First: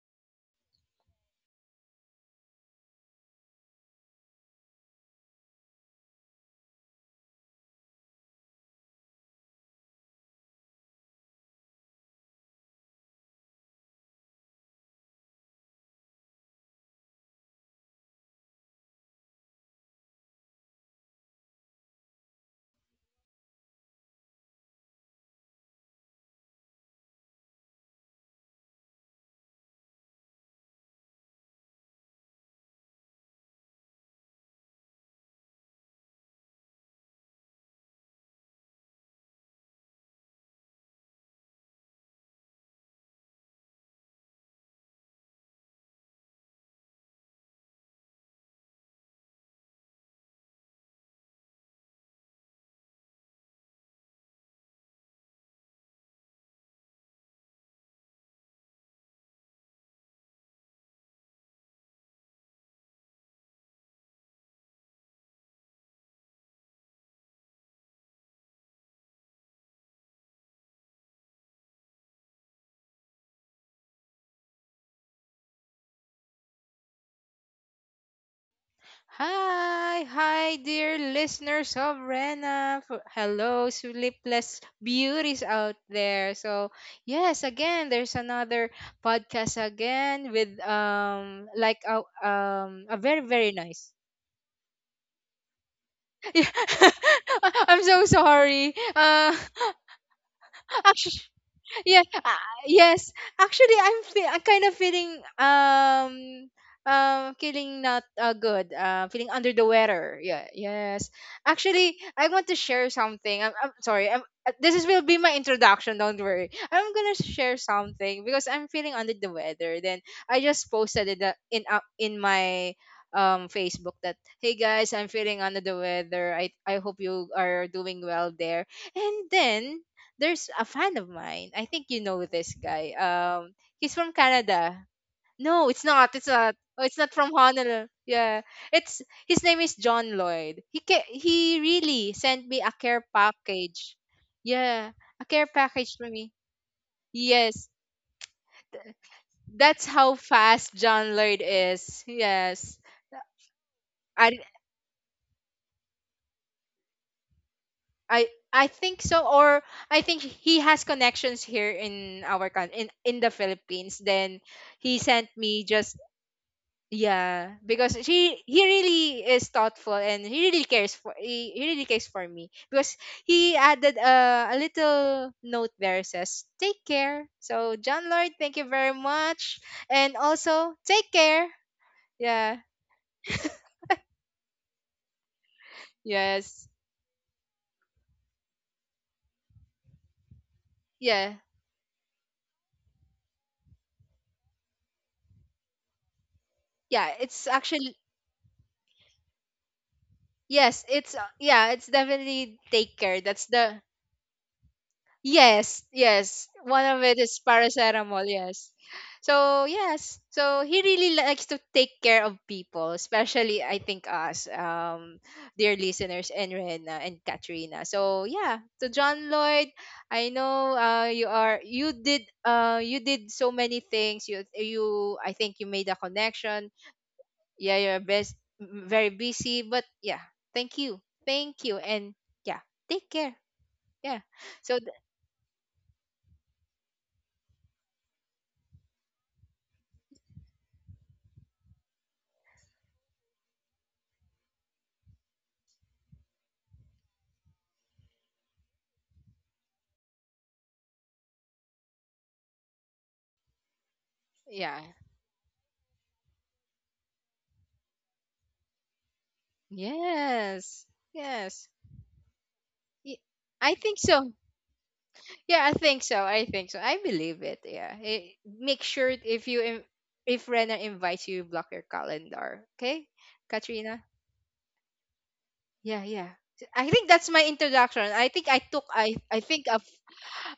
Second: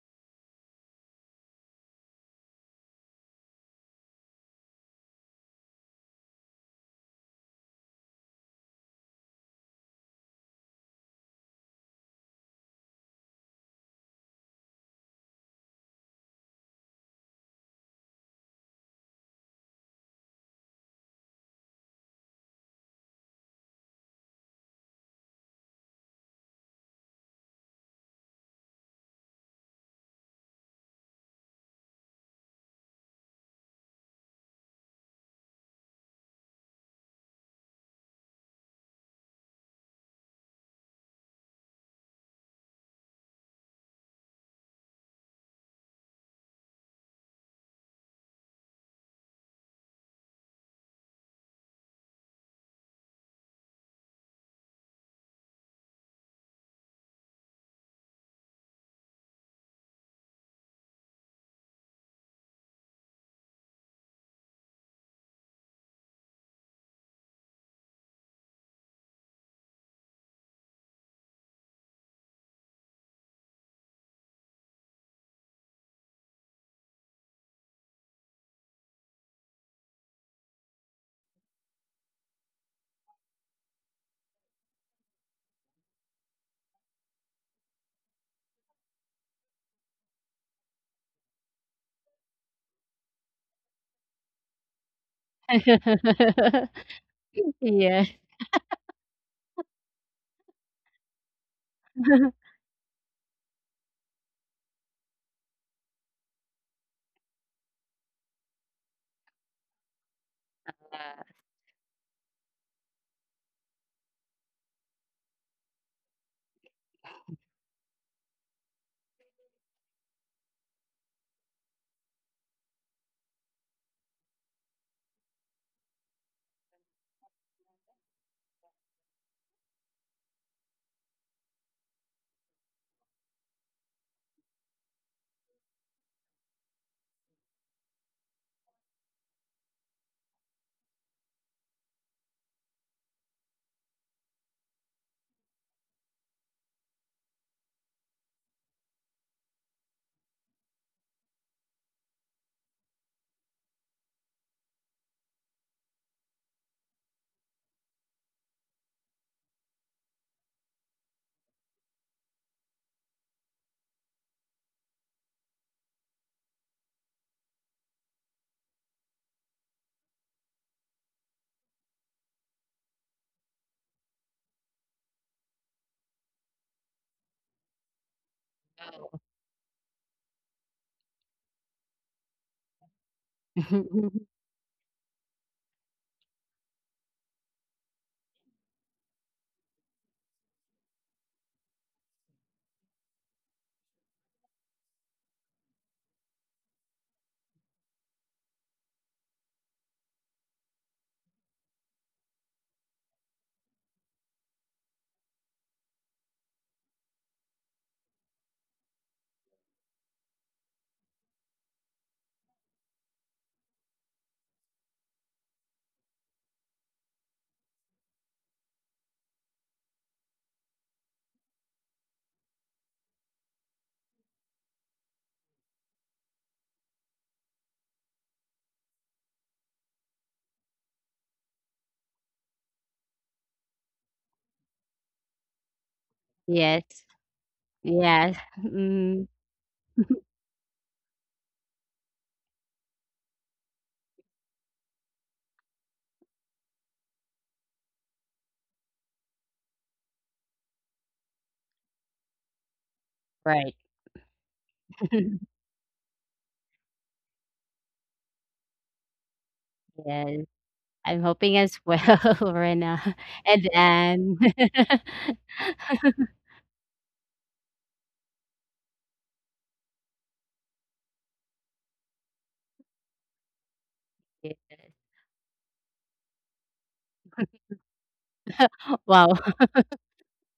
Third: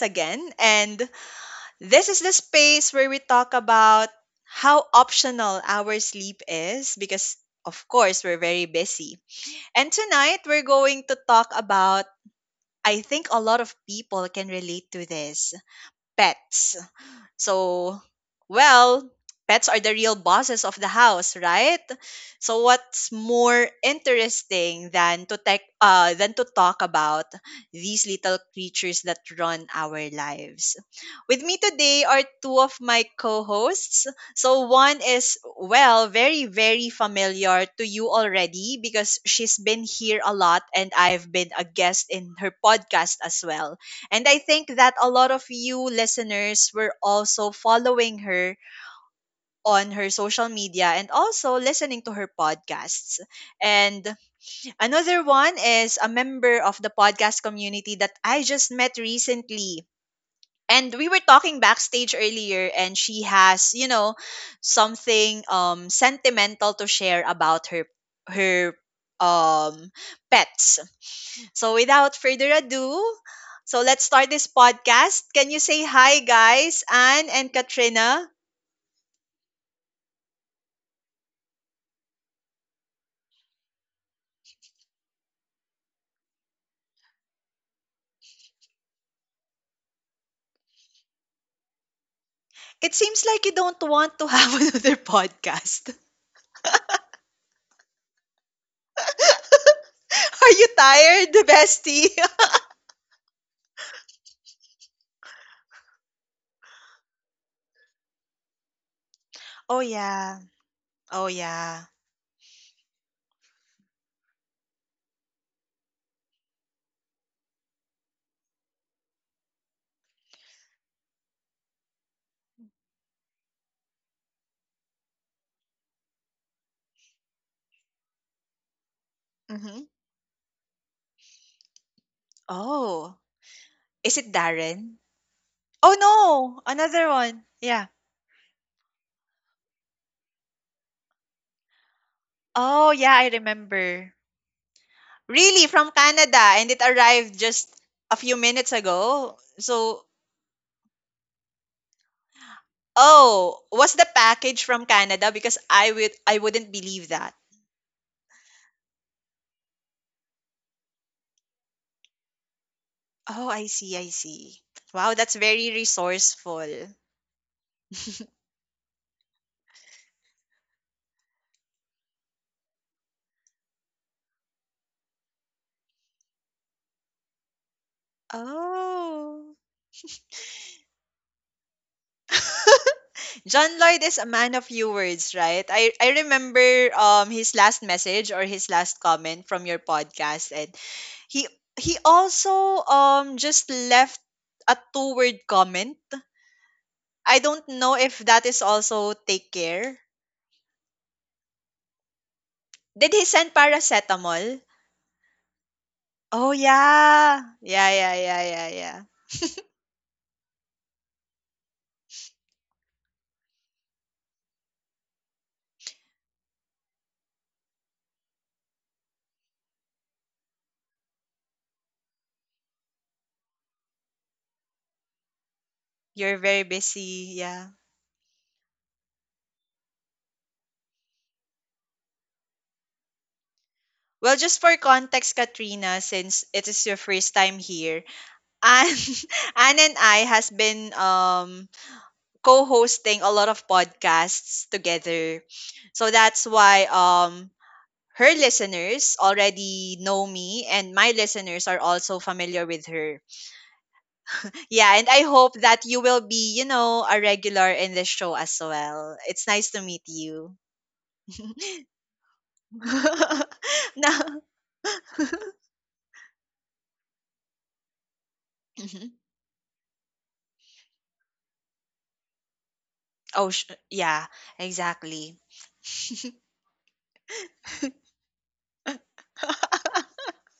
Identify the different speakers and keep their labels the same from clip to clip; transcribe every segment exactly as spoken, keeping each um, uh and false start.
Speaker 1: again. And this is the space where we talk about how optional our sleep is because, of course, we're very busy. And tonight, we're going to talk about, I think a lot of people can relate to this, pets. So, well, pets are the real bosses of the house, right? So what's more interesting than to tech, uh, than to talk about these little creatures that run our lives? With me today are two of my co-hosts. So one is, well, very, very familiar to you already because she's been here a lot and I've been a guest in her podcast as well. And I think that a lot of you listeners were also following her on her social media and also listening to her podcasts. And another one is a member of the podcast community that I just met recently, and we were talking backstage earlier, and she has you know something um sentimental to share about her her um pets. So without further ado, so let's start this podcast. Can you say hi, guys? Anne and Katrina?
Speaker 2: Hi, hi, dear listeners of Rena. F- Hello, sleepless beauties out there. So, yes, again, there's another podcast again with um like a um
Speaker 1: It
Speaker 2: a very
Speaker 1: seems like you
Speaker 2: very
Speaker 1: don't
Speaker 2: nice.
Speaker 1: want to have another podcast.
Speaker 2: Yeah. I'm so
Speaker 3: Yeah.
Speaker 2: sorry. Uh,
Speaker 1: Are you
Speaker 2: actually,
Speaker 1: tired,
Speaker 2: yes
Speaker 1: bestie?
Speaker 2: uh, yes actually i'm fe- i'm kind of feeling um um feeling not uh, good uh feeling under the
Speaker 1: Oh,
Speaker 2: weather,
Speaker 1: yeah.
Speaker 2: yeah, yes,
Speaker 3: Wow.
Speaker 1: Oh, yeah.
Speaker 2: actually I want to share something i'm, I'm sorry I'm, uh, This is, will be my introduction, don't worry. I'm gonna share something because I'm feeling under the weather. Then I just posted it uh, in uh, in my um Facebook that hey guys, I'm feeling under the weather. I i hope you are doing well there. And then
Speaker 1: Hmm.
Speaker 2: there's a fan of mine. I think you know this guy.
Speaker 1: Oh,
Speaker 2: Um, he's from
Speaker 1: is it
Speaker 2: Canada.
Speaker 1: Darren?
Speaker 2: No, it's
Speaker 1: Oh,
Speaker 2: not. It's not.
Speaker 1: no!
Speaker 2: Oh, it's
Speaker 1: Another
Speaker 2: not from
Speaker 1: one.
Speaker 2: Honolulu.
Speaker 1: Yeah.
Speaker 2: Yeah, it's his name is John Lloyd. He ca- he really sent me a
Speaker 1: Oh,
Speaker 2: care
Speaker 1: yeah, I
Speaker 2: package.
Speaker 1: remember.
Speaker 2: Yeah, a care
Speaker 1: Really, from
Speaker 2: package for me.
Speaker 1: Canada, and it arrived just
Speaker 2: Yes,
Speaker 1: a few minutes ago.
Speaker 2: that's
Speaker 1: So,
Speaker 2: how fast John Lloyd is. Yes,
Speaker 1: oh, was the
Speaker 2: I
Speaker 1: package from Canada? Because I would I wouldn't believe that.
Speaker 2: I I think so. Or I think he has connections here in our country in in the
Speaker 1: Oh, I see,
Speaker 2: Philippines.
Speaker 1: I
Speaker 2: Then
Speaker 1: see.
Speaker 2: he
Speaker 1: Wow,
Speaker 2: sent
Speaker 1: that's very
Speaker 2: me just
Speaker 1: resourceful.
Speaker 2: yeah, because she he really is thoughtful and he really cares for he, he really cares for me because he added uh, a little note there says take care. So John Lloyd, thank you very
Speaker 1: Oh.
Speaker 2: much, and also take care. Yeah.
Speaker 1: John Lloyd is a man of few words, right? I, I
Speaker 2: Yes.
Speaker 1: remember, um his last message or his last comment from your podcast, and
Speaker 2: Yeah.
Speaker 1: he he also um just left a two word comment.
Speaker 2: Yeah.
Speaker 1: I
Speaker 2: It's
Speaker 1: don't know
Speaker 2: actually
Speaker 1: if that is also take care.
Speaker 2: yes. It's uh, yeah. It's definitely take
Speaker 1: Did
Speaker 2: care.
Speaker 1: he
Speaker 2: That's
Speaker 1: send
Speaker 2: the
Speaker 1: paracetamol?
Speaker 2: yes, yes.
Speaker 1: Oh,
Speaker 2: One of it
Speaker 1: yeah.
Speaker 2: is
Speaker 1: Yeah, yeah,
Speaker 2: paracetamol,
Speaker 1: yeah, yeah,
Speaker 2: yes.
Speaker 1: yeah.
Speaker 2: So yes. So he really likes to take care of people, especially, I think, us, um, dear listeners, and Rena and Katrina. So yeah, to John Lloyd, I know uh, you are, you did, uh, you did so many things. You, you, I think you made a
Speaker 1: You're very
Speaker 2: connection.
Speaker 1: busy, yeah.
Speaker 2: Yeah, you're best, m- very busy, but yeah, thank you. Thank you. And yeah, take care. Yeah.
Speaker 1: Well, just for
Speaker 2: So, th-
Speaker 1: context, Katrina, since it is your
Speaker 3: Yes.
Speaker 1: first time here,
Speaker 3: Yes.
Speaker 1: and
Speaker 3: Mm.
Speaker 1: Anne and I has been um co-hosting a lot of podcasts together. So that's why um her listeners already know me and my listeners are also familiar with her.
Speaker 3: Right.
Speaker 2: yeah.
Speaker 1: Yeah, and I hope that you will be, you know, a regular in this show as well. It's nice to meet
Speaker 3: Yes.
Speaker 1: you.
Speaker 2: Yes.
Speaker 3: I'm hoping
Speaker 2: Yes.
Speaker 3: as well, Rena.
Speaker 2: Y-
Speaker 3: And
Speaker 2: I think
Speaker 1: Now,
Speaker 2: so.
Speaker 3: then,
Speaker 2: Yeah, I think so. I think so. I believe it. Yeah. I- make sure
Speaker 1: mhm.
Speaker 2: if you in- if Renner invites you, block your calendar. Okay,
Speaker 1: Oh, sh-
Speaker 2: Katrina.
Speaker 1: yeah,
Speaker 3: yes.
Speaker 1: exactly.
Speaker 2: Yeah, yeah. I think that's my introduction. I think I took I
Speaker 3: Wow.
Speaker 2: I think a f-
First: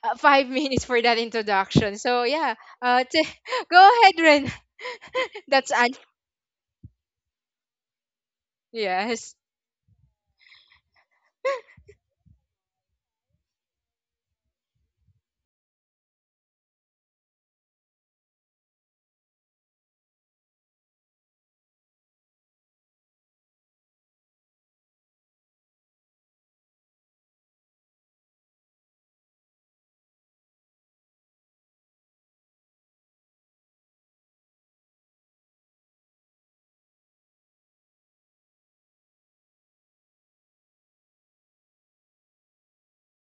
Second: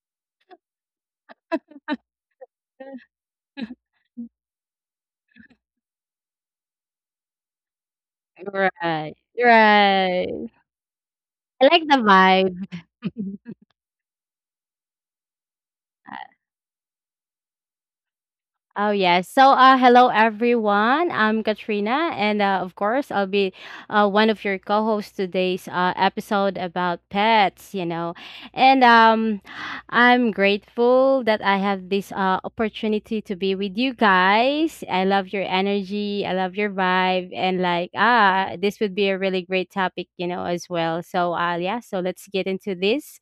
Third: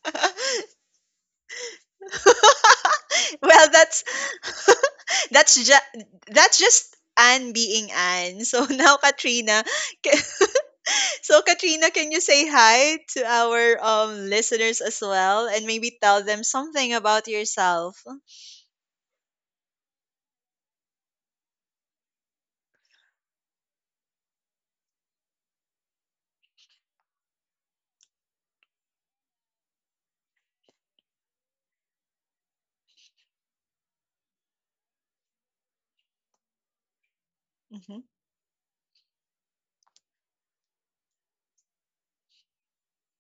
Speaker 2: uh, five minutes for that introduction. So yeah, uh, t-
Speaker 1: Well,
Speaker 2: go
Speaker 1: that's,
Speaker 2: ahead, Ren.
Speaker 1: that's
Speaker 2: That's
Speaker 1: just,
Speaker 2: an
Speaker 1: that's just Anne being Anne. So now,
Speaker 3: Right.
Speaker 2: yes,
Speaker 1: Katrina,
Speaker 3: Right.
Speaker 1: so,
Speaker 3: I like
Speaker 1: Katrina,
Speaker 3: the
Speaker 1: can you say
Speaker 3: vibe.
Speaker 1: hi to our um, listeners as well and maybe tell them something about yourself?
Speaker 3: Oh, yes. So uh hello everyone. I'm Katrina, and uh, of course I'll be uh one of your co-hosts today's uh episode about pets, you know. And um I'm grateful that I have this uh opportunity to be with you guys. I love your energy, I love your vibe, and like
Speaker 1: Mhm.
Speaker 3: ah this would be a really great topic, you know, as well. So uh yeah, so let's get into this.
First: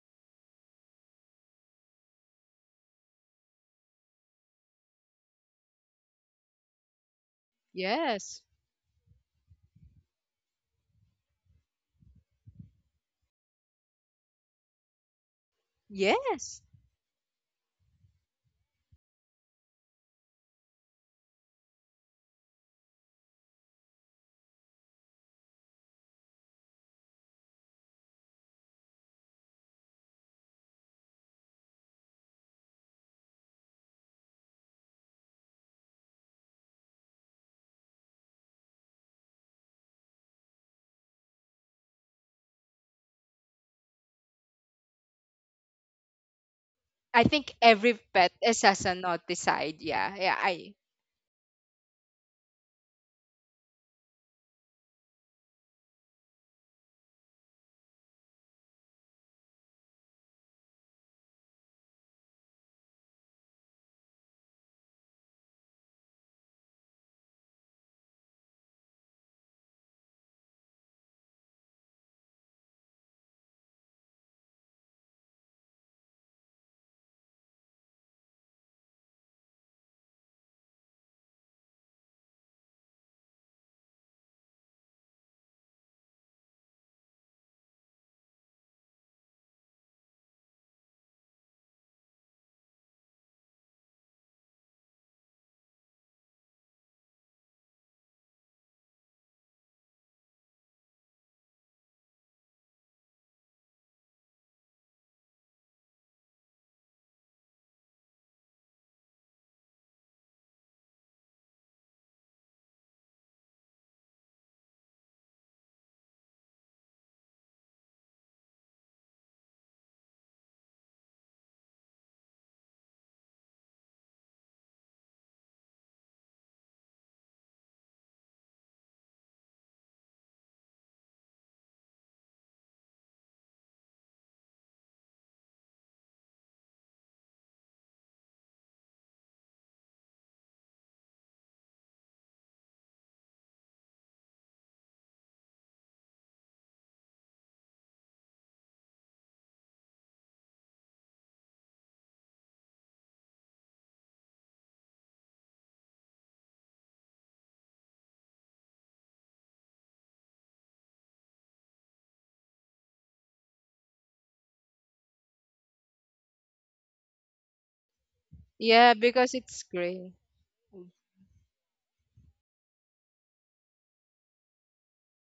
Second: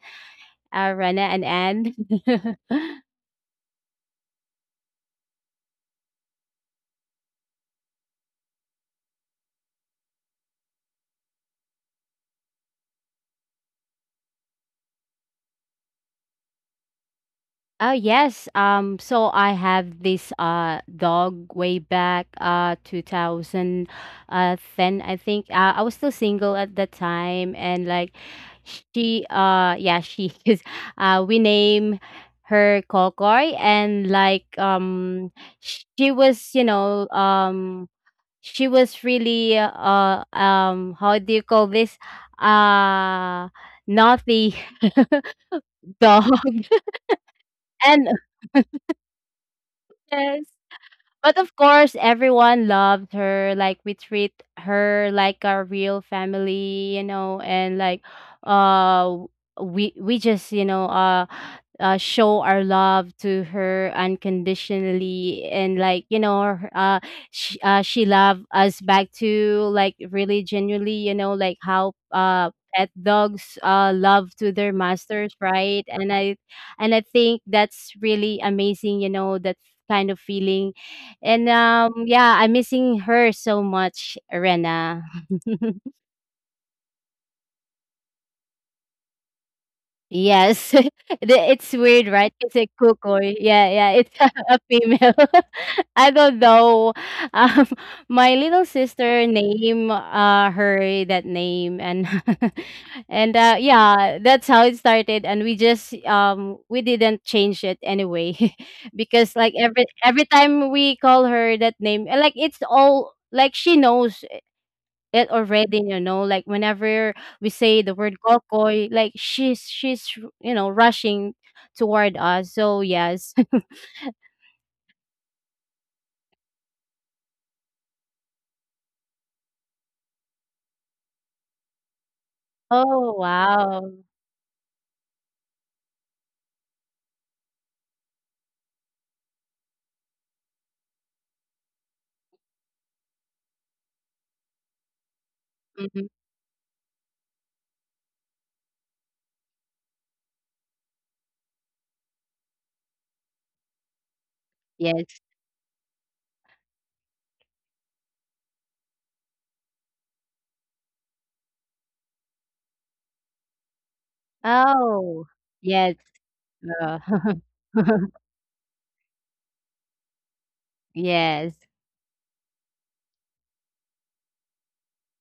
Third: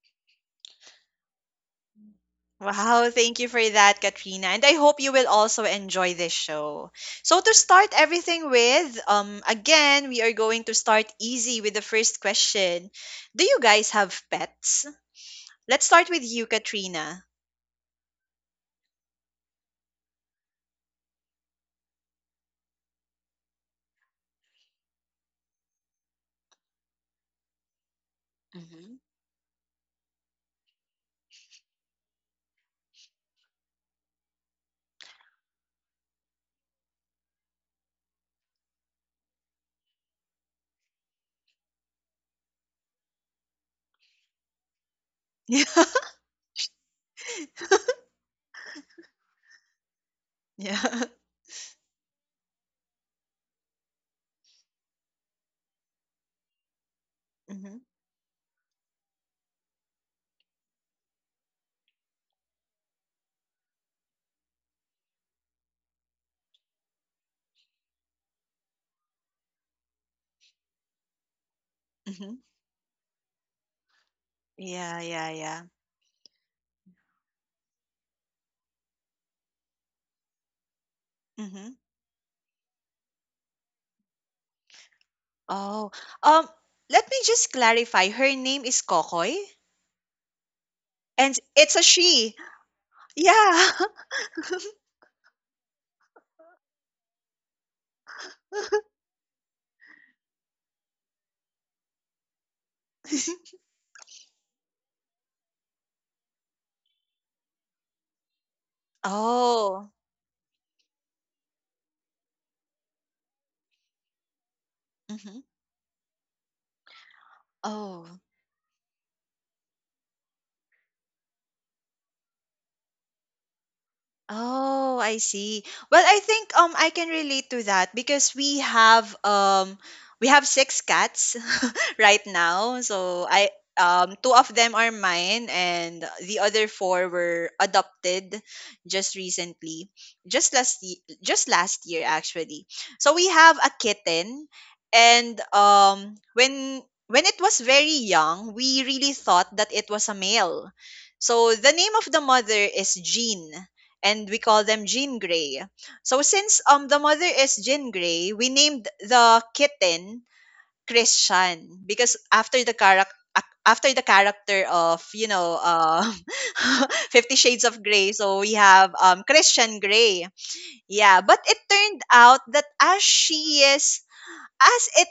Speaker 3: Uh Rana and Anne.
Speaker 1: Wow, thank you for that, Katrina. And I hope you will also enjoy this show. So, to start
Speaker 2: yes,
Speaker 1: everything with, um, again, we are going to start easy with the first question. Do you guys have pets? Let's start with you,
Speaker 2: yes.
Speaker 1: Katrina.
Speaker 3: Oh, yes. Um so I have this uh dog way back uh two thousand uh ten, I think. Uh, I was still single at that time, and like
Speaker 1: Hmm.
Speaker 3: she uh yeah, she is uh we name her Kokoy. And like um she was, you know, um she was really uh um how do you call this? Uh Naughty
Speaker 1: Yeah.
Speaker 3: dog.
Speaker 2: I think every
Speaker 3: And
Speaker 2: pet is has a naughty side. Yeah, yeah.
Speaker 3: yes.
Speaker 2: I
Speaker 1: Yeah.
Speaker 3: But of course, everyone loved her. Like we treat her like our real family, you know,
Speaker 1: Hmm.
Speaker 3: and like uh we we just, you know, uh uh, show our love to her unconditionally. And like, you know, her- uh she, uh she loved us back to like really genuinely, you know, like how
Speaker 1: Hmm.
Speaker 3: uh pet dogs uh love to their
Speaker 1: Yeah, yeah,
Speaker 3: masters,
Speaker 1: yeah.
Speaker 3: right? And i and i think that's really amazing, you know, that kind of feeling. And
Speaker 1: Hmm.
Speaker 3: um yeah, I'm missing her so much, Rena.
Speaker 1: Oh, um, let me just clarify. Her name is Kokoy,
Speaker 3: Yes.
Speaker 1: and
Speaker 3: The-
Speaker 1: it's a
Speaker 3: It's weird,
Speaker 1: she.
Speaker 3: right? It's a kukoy.
Speaker 1: Yeah.
Speaker 3: Yeah, yeah, it's a female. I don't know. Um, my little sister name uh her that name. And and uh yeah, that's how it started, and we just um we didn't change it anyway because like
Speaker 1: Oh.
Speaker 3: every every time we call her that name, uh, like it's all like she knows it
Speaker 1: Hmm.
Speaker 3: already, you know, like whenever we say the word
Speaker 1: Oh.
Speaker 3: Kokoy, like she's she's you know rushing toward us. So yes.
Speaker 1: Oh, I see. Well, I think um I can relate to that because we have um we have six cats right now.
Speaker 3: Oh,
Speaker 1: So I,
Speaker 3: wow.
Speaker 1: um two of them are mine and the other four were adopted just recently. Just last ye- just last year actually. So we have a kitten, and
Speaker 3: Mhm.
Speaker 1: um when when it was very young, we really thought that it was a male. So the name of the mother is Jean, and we call them Jean
Speaker 3: Yes.
Speaker 1: Grey. So since um the mother is Jean Grey, we named the kitten Christian, because after the character after the character of,
Speaker 3: Oh,
Speaker 1: you know
Speaker 3: yes.
Speaker 1: uh,
Speaker 3: Uh,
Speaker 1: Fifty Shades of Grey, so we
Speaker 2: yeah,
Speaker 1: have
Speaker 2: because
Speaker 1: um
Speaker 2: it's
Speaker 1: Christian
Speaker 2: gray.
Speaker 1: Grey. Yeah, but
Speaker 3: yes.
Speaker 1: it turned out that as she is as it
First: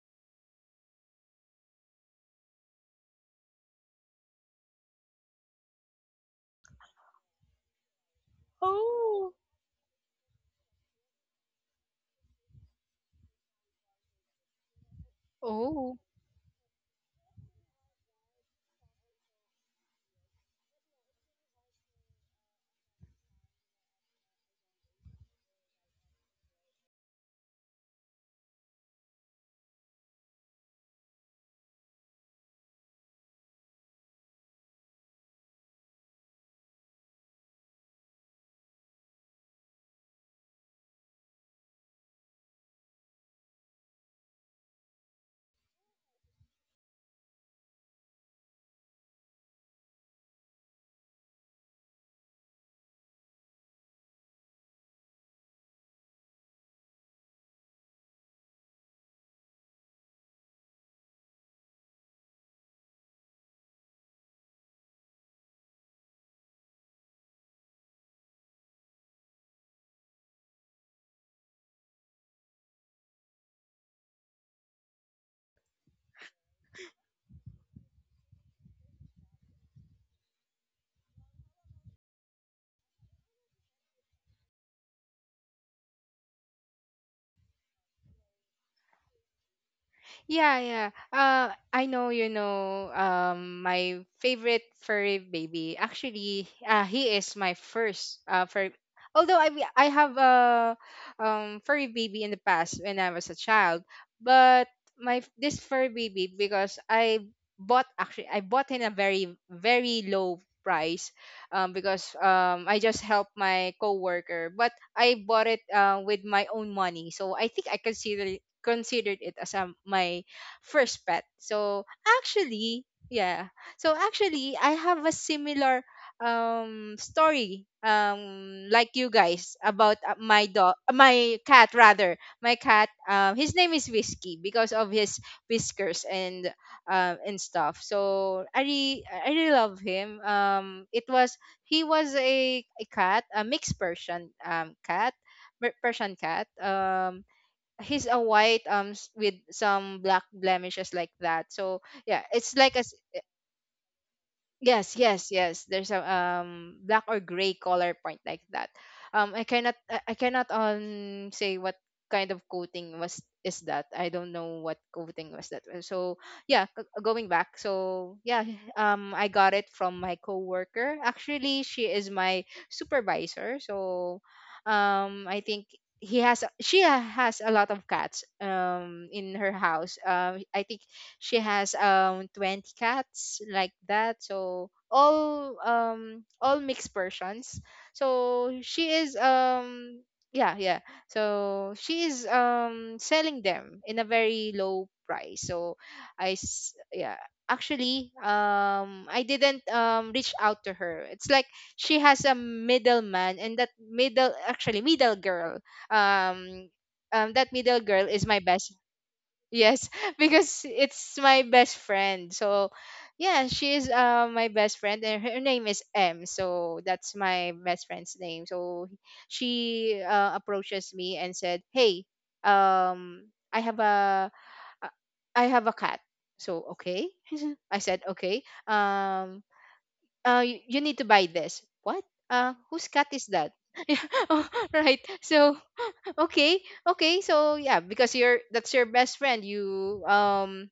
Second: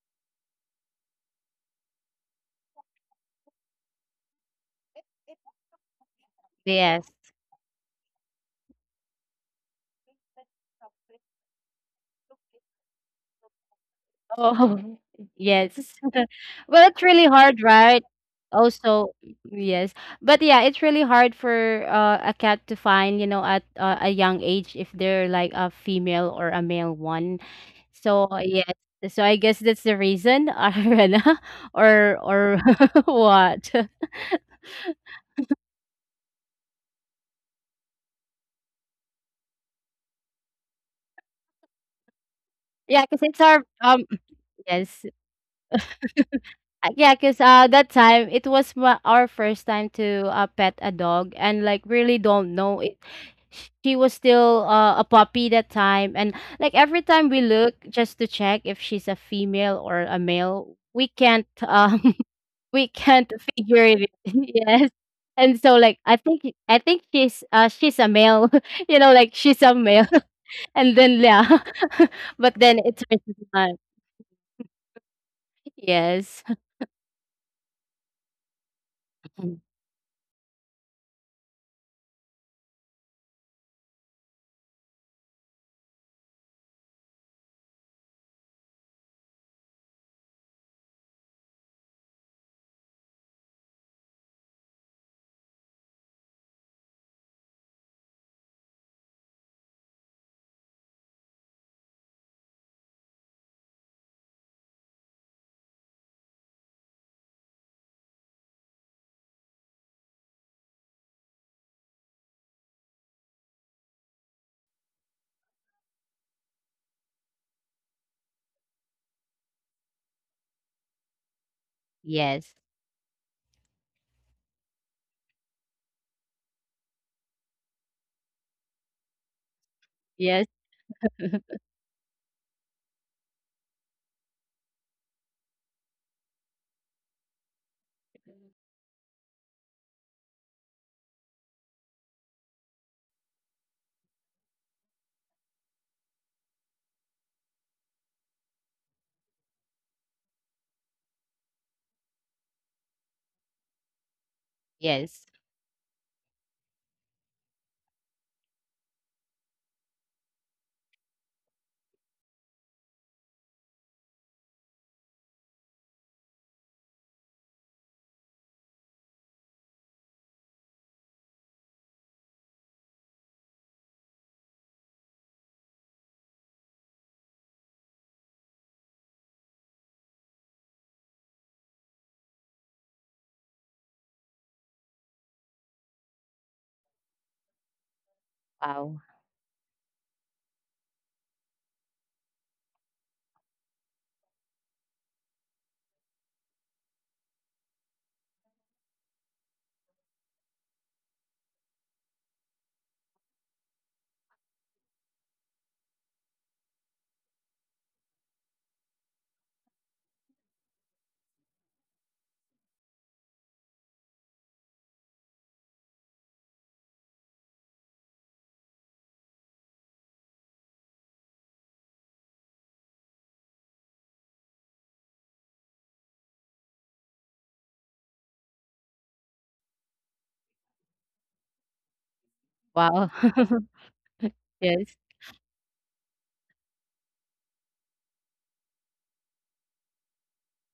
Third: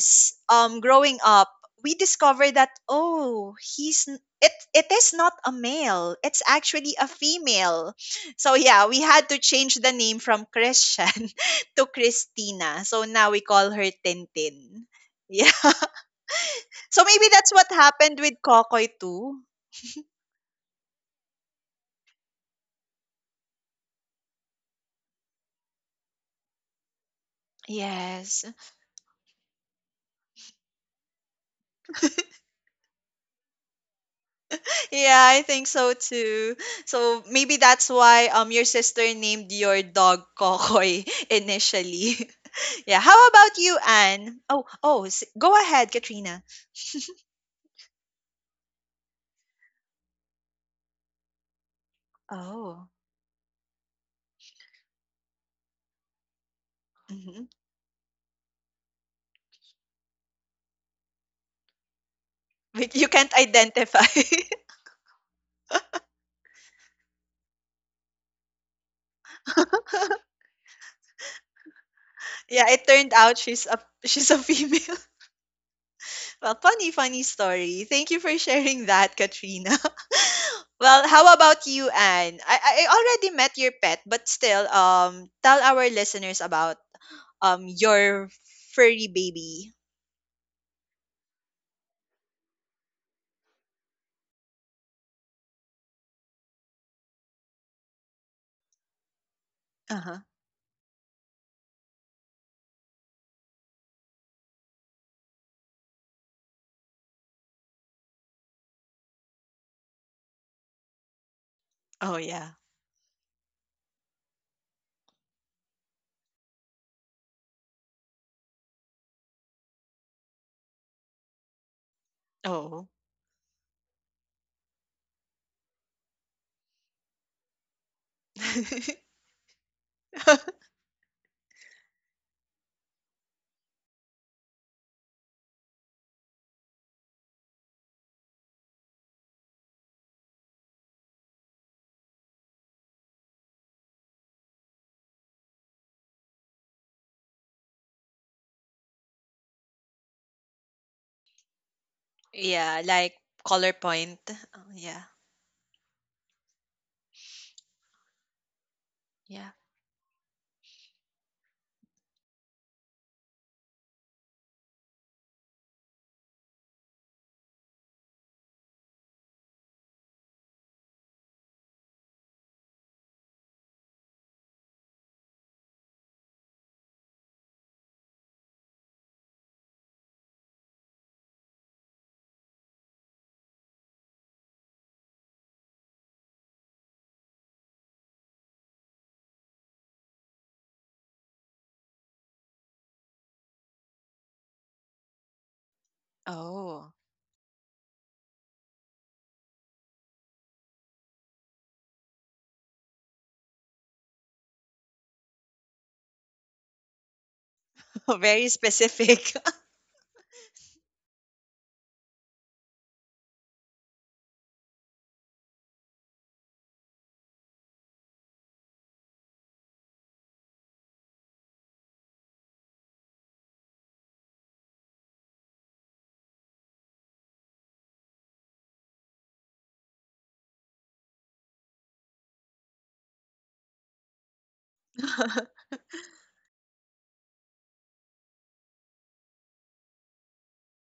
Speaker 1: is um growing up, we discover that, oh, he's n- it it is not a male, it's actually a
Speaker 3: Yes.
Speaker 1: female. So yeah, we had to change the name from Christian to Christina, so now we call her Tintin.
Speaker 3: Oh,
Speaker 1: Yeah.
Speaker 3: yes.
Speaker 2: Oh,
Speaker 3: Well,
Speaker 1: So
Speaker 3: it's
Speaker 1: maybe
Speaker 3: really
Speaker 1: that's what
Speaker 3: hard, right?
Speaker 1: happened with Kokoy
Speaker 3: Also,
Speaker 1: too.
Speaker 3: yes. But yeah, it's really hard for uh, a cat to find, you know, at uh, a young age if they're like a female or a male one. So,
Speaker 1: Yes.
Speaker 3: yes. So I guess that's the reason, Arena, or or what?
Speaker 1: Yeah, I think so too. So maybe that's why um your sister named your dog Kokoy initially. Yeah. How
Speaker 3: Yeah, because
Speaker 1: about
Speaker 3: it's
Speaker 1: you,
Speaker 3: our um
Speaker 1: Anne? Oh, oh,
Speaker 3: yes.
Speaker 1: s- go ahead, Katrina.
Speaker 3: Uh, Yeah, because uh, that time it was my, our first time to uh, pet a dog, and like really don't
Speaker 1: Oh,
Speaker 3: know it. She was still uh, a puppy that time, and like every time
Speaker 1: mhm.
Speaker 3: we look just to check if she's a female or a male, we can't um
Speaker 1: But
Speaker 3: we
Speaker 1: you can't
Speaker 3: can't figure
Speaker 1: identify.
Speaker 3: it. Yes, and so like I think I think she's uh she's a male, you know, like she's a male. And then yeah,
Speaker 1: Yeah,
Speaker 3: but
Speaker 1: it
Speaker 3: then
Speaker 1: turned
Speaker 3: it's her
Speaker 1: out she's a
Speaker 3: son.
Speaker 1: she's a female. Well,
Speaker 3: Yes.
Speaker 1: funny, funny story. Thank you for sharing that, Katrina. Well, how about you, Anne? I I already met your pet, but still, um, tell our listeners about um your furry baby.
Speaker 2: yeah, yeah. Uh, I know, you know, um, my favorite furry baby. Actually, uh, he is my first uh, furry. Although I
Speaker 1: Uh
Speaker 2: I
Speaker 1: huh.
Speaker 2: have a um, furry baby in the past when I was a child, but my this furry baby because I bought actually I bought in a very very low price, um,
Speaker 1: Oh,
Speaker 2: because
Speaker 1: yeah.
Speaker 2: um, I just helped my coworker, but I bought it uh, with my own money, so I think I consider considered it as um, my first pet. So
Speaker 3: Yes,
Speaker 1: Oh.
Speaker 2: actually, yeah. So actually, I have a similar um story um like you guys about uh,
Speaker 3: yes,
Speaker 2: my dog my cat rather. My cat, um, his name is Whiskey because of his whiskers and um and stuff. So i re i really love him. Um it was he was a, a cat, a mixed Persian um cat. Per- persian cat. Um he's a white um s- with some black blemishes like that. So yeah, it's
Speaker 1: Yeah,
Speaker 2: like as
Speaker 1: like color point. Oh, yeah.
Speaker 2: yes,
Speaker 3: yes.
Speaker 2: yes, yes. There's a um black or gray color point like that. Um,
Speaker 1: Yeah.
Speaker 2: I cannot, I I cannot um say what kind of coating was is that. I don't know what coating was that. Uh, So yeah, g- going back. So yeah, um, I got it from my coworker. Actually, she is my supervisor. So, um, I think he has, a- she has a lot of cats. Um, in her house. Um, I think she has um twenty cats like that, so all um all mixed persons so she
Speaker 3: Wow.
Speaker 2: is um yeah, yeah, so she is um selling them in a very low price. So i s-
Speaker 1: Oh,
Speaker 2: yeah, actually um I didn't um reach out to her. It's like she has a middleman and that middle actually middle girl, um um that middle girl is
Speaker 1: very
Speaker 2: my best
Speaker 1: specific.
Speaker 2: yes, because it's my best friend. So yeah, she is uh, my best friend, and her name is M. So that's my best friend's name. So she uh, approaches me and said, "Hey, um, I have a, a I have a cat." So okay, I said okay. Um, uh, you, you need to buy this. What? Uh, whose cat
Speaker 3: Wow.
Speaker 2: is that? Yeah,
Speaker 3: Yes.
Speaker 2: right. So
Speaker 1: A
Speaker 2: okay, okay. So yeah, because you're that's your best friend. You um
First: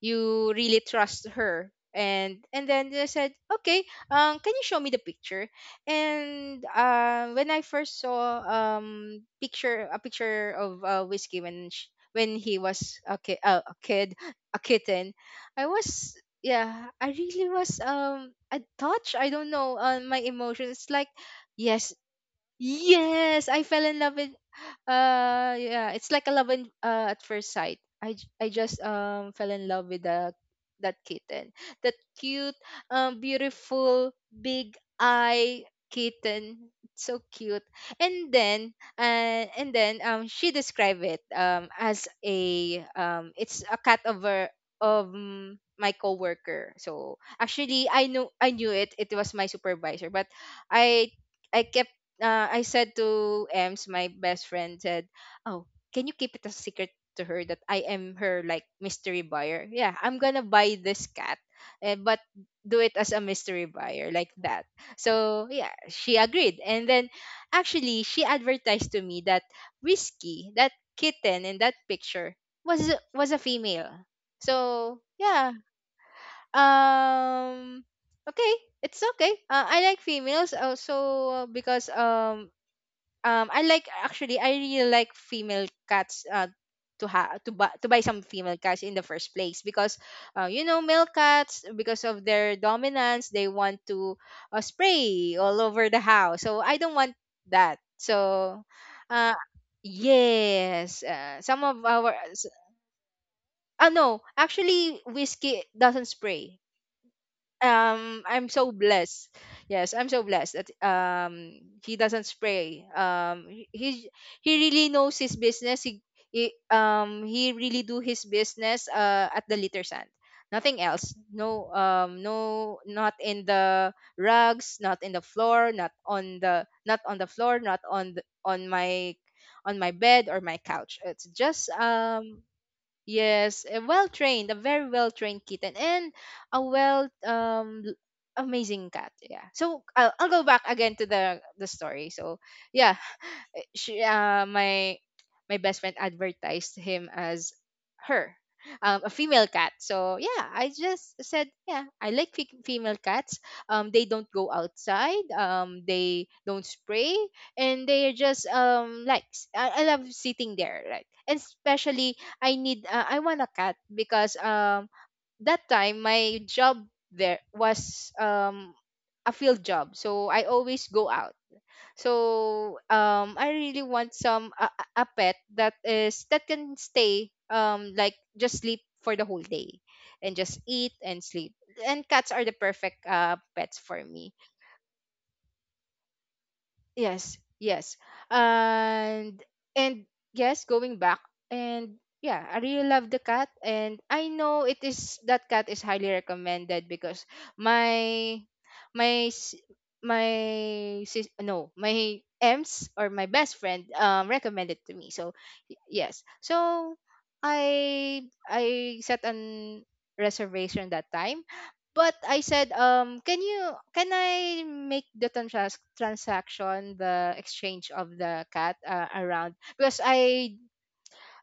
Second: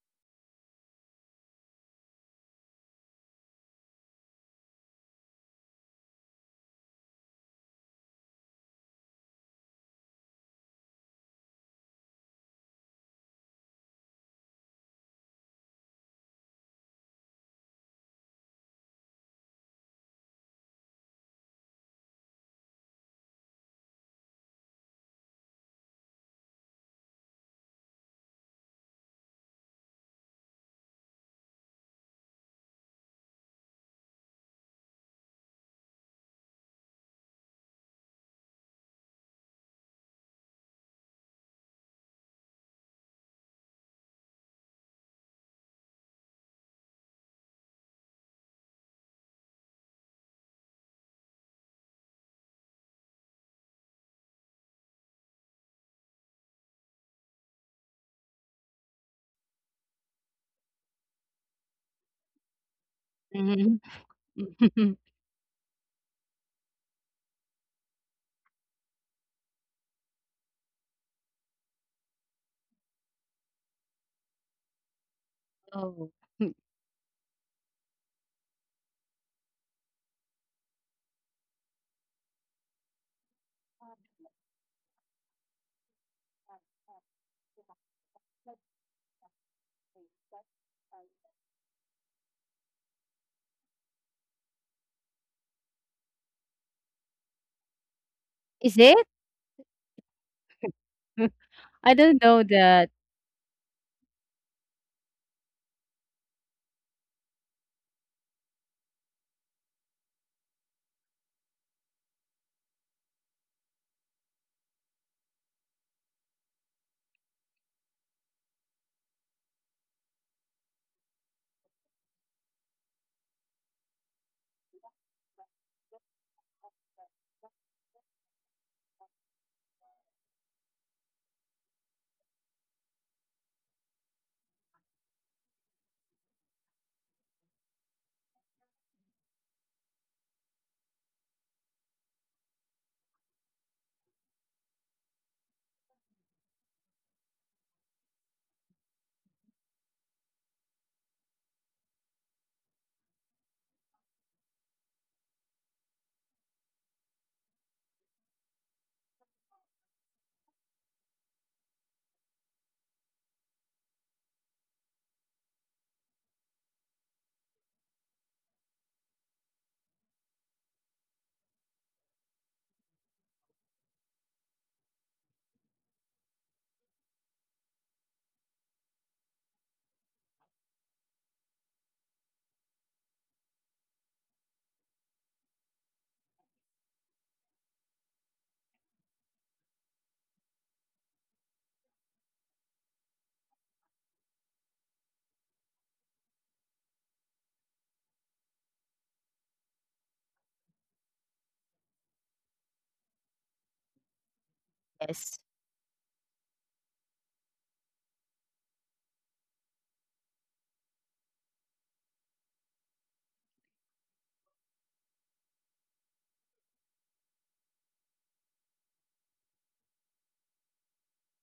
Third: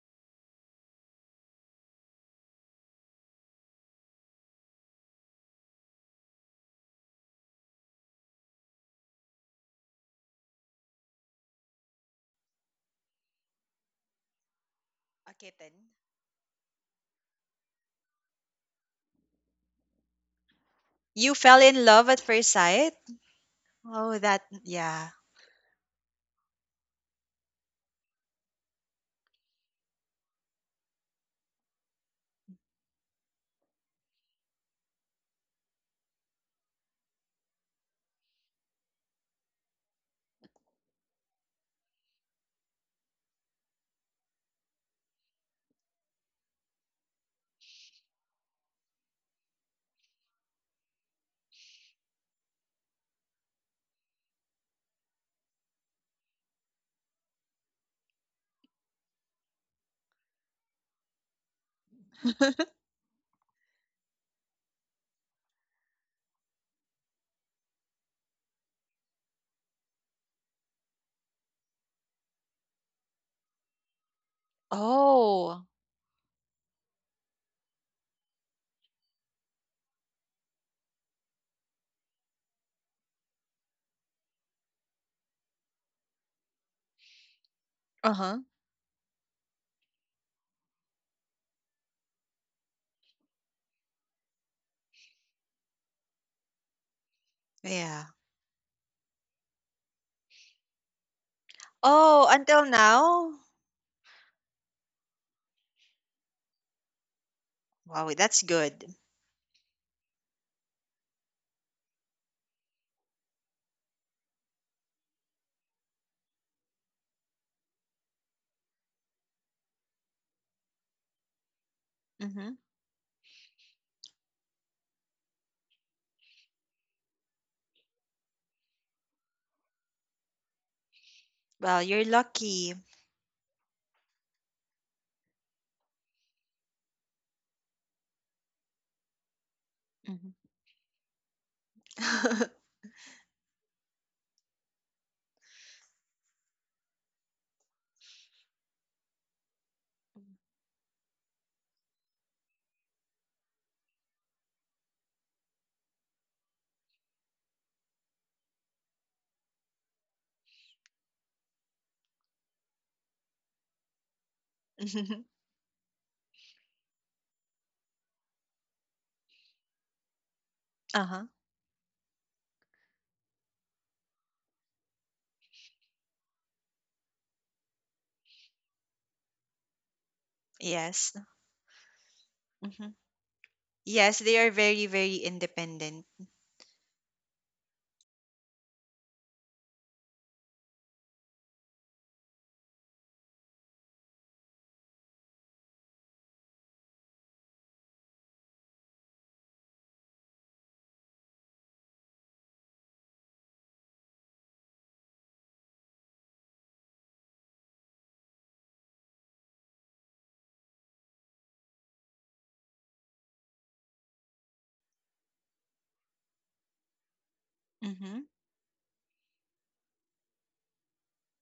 Speaker 2: you really trust her. And and then they said, "Okay, um can you show me the picture?" And uh when I first saw um picture a picture of uh, Whiskey when sh when he was a kid, uh, a kid, a kitten, I
Speaker 1: kitten.
Speaker 2: was yeah, I really was um I touched. I don't know, uh, my emotions like
Speaker 1: You fell in
Speaker 2: yes.
Speaker 1: love at first sight?
Speaker 2: Yes, I fell in love
Speaker 1: Oh,
Speaker 2: with
Speaker 1: that, yeah.
Speaker 2: uh yeah, it's like a love in, uh, at first sight. I j- I just um fell in love with the that kitten. That cute, um beautiful big eye kitten. It's so cute. And then uh, and then um she described it um as a um it's a cat over of um, my coworker. So actually I knew I knew it. It was my supervisor, but I I kept uh, I said to Ems, my best friend, said, "Oh, can you keep it a secret to her that I am her like mystery buyer? Yeah, I'm gonna buy this cat, eh, but do it as a mystery
Speaker 3: Mhm.
Speaker 2: buyer like that." So yeah, she agreed, and then actually she advertised to me that Risky, that kitten in that picture, was a- was a female. So yeah,
Speaker 1: Oh,
Speaker 3: Oh.
Speaker 2: um, okay, it's okay. Uh, I like females also because um um I like actually I really like female cats uh to ha to buy to buy
Speaker 1: uh
Speaker 2: some
Speaker 1: huh.
Speaker 2: female cats in the first place, because uh, you know, male cats, because of their dominance, they want to uh, spray all over the house, so I don't want that.
Speaker 1: Yeah.
Speaker 2: So
Speaker 3: Is it?
Speaker 2: uh yes uh, some of
Speaker 3: I
Speaker 2: our
Speaker 3: don't
Speaker 1: Oh,
Speaker 3: know
Speaker 2: s-
Speaker 1: until
Speaker 3: that.
Speaker 1: now?
Speaker 2: ah no, actually Whiskey doesn't spray.
Speaker 1: Wow,
Speaker 2: Um
Speaker 1: that's
Speaker 2: I'm so
Speaker 1: good.
Speaker 2: blessed. Yes, I'm so blessed that um he doesn't spray. Um he he he really knows his business. He, he um he really do his business uh at the litter sand. Nothing else. No um
Speaker 1: Mm-hmm.
Speaker 2: no, not in the rugs, not in the floor, not on the not on the floor, not on the, on my on my bed or my couch. It's just
Speaker 1: Well, you're
Speaker 2: um
Speaker 1: lucky.
Speaker 2: yes, a well trained, a very well trained kitten, and a well um l- amazing cat. Yeah. So I'll, I'll
Speaker 1: Mm-hmm.
Speaker 2: go back again to the the story. So yeah, she uh my my best friend advertised him as her um, a female cat. So yeah, I just said yeah, I like fe- female cats. Um they don't go outside, um they don't spray, and they are just um like s- I, I love sitting there right, and especially I need uh, I want a cat because um that time my job there was um a field job, so I always
Speaker 1: Uh
Speaker 2: go
Speaker 1: huh.
Speaker 2: out. So um, I really want some a, a a pet that is that can stay um like just sleep for the whole day and just eat
Speaker 1: Yes.
Speaker 2: and sleep. And cats are the
Speaker 1: Mm-hmm.
Speaker 2: perfect uh pets for
Speaker 1: Yes,
Speaker 2: me.
Speaker 1: they are very, very independent.
Speaker 2: Yes, yes. And and yes, going back, and yeah, I really love the cat, and I know it is that cat is highly recommended because my my s- my sis, no, my Ems or my best friend um recommended to me. So
Speaker 3: Yes.
Speaker 2: y- yes. So I I set an reservation that time but I said, um, can you can I make the trans- transaction, the exchange of
Speaker 1: Mm-hmm.
Speaker 2: the cat uh, around because I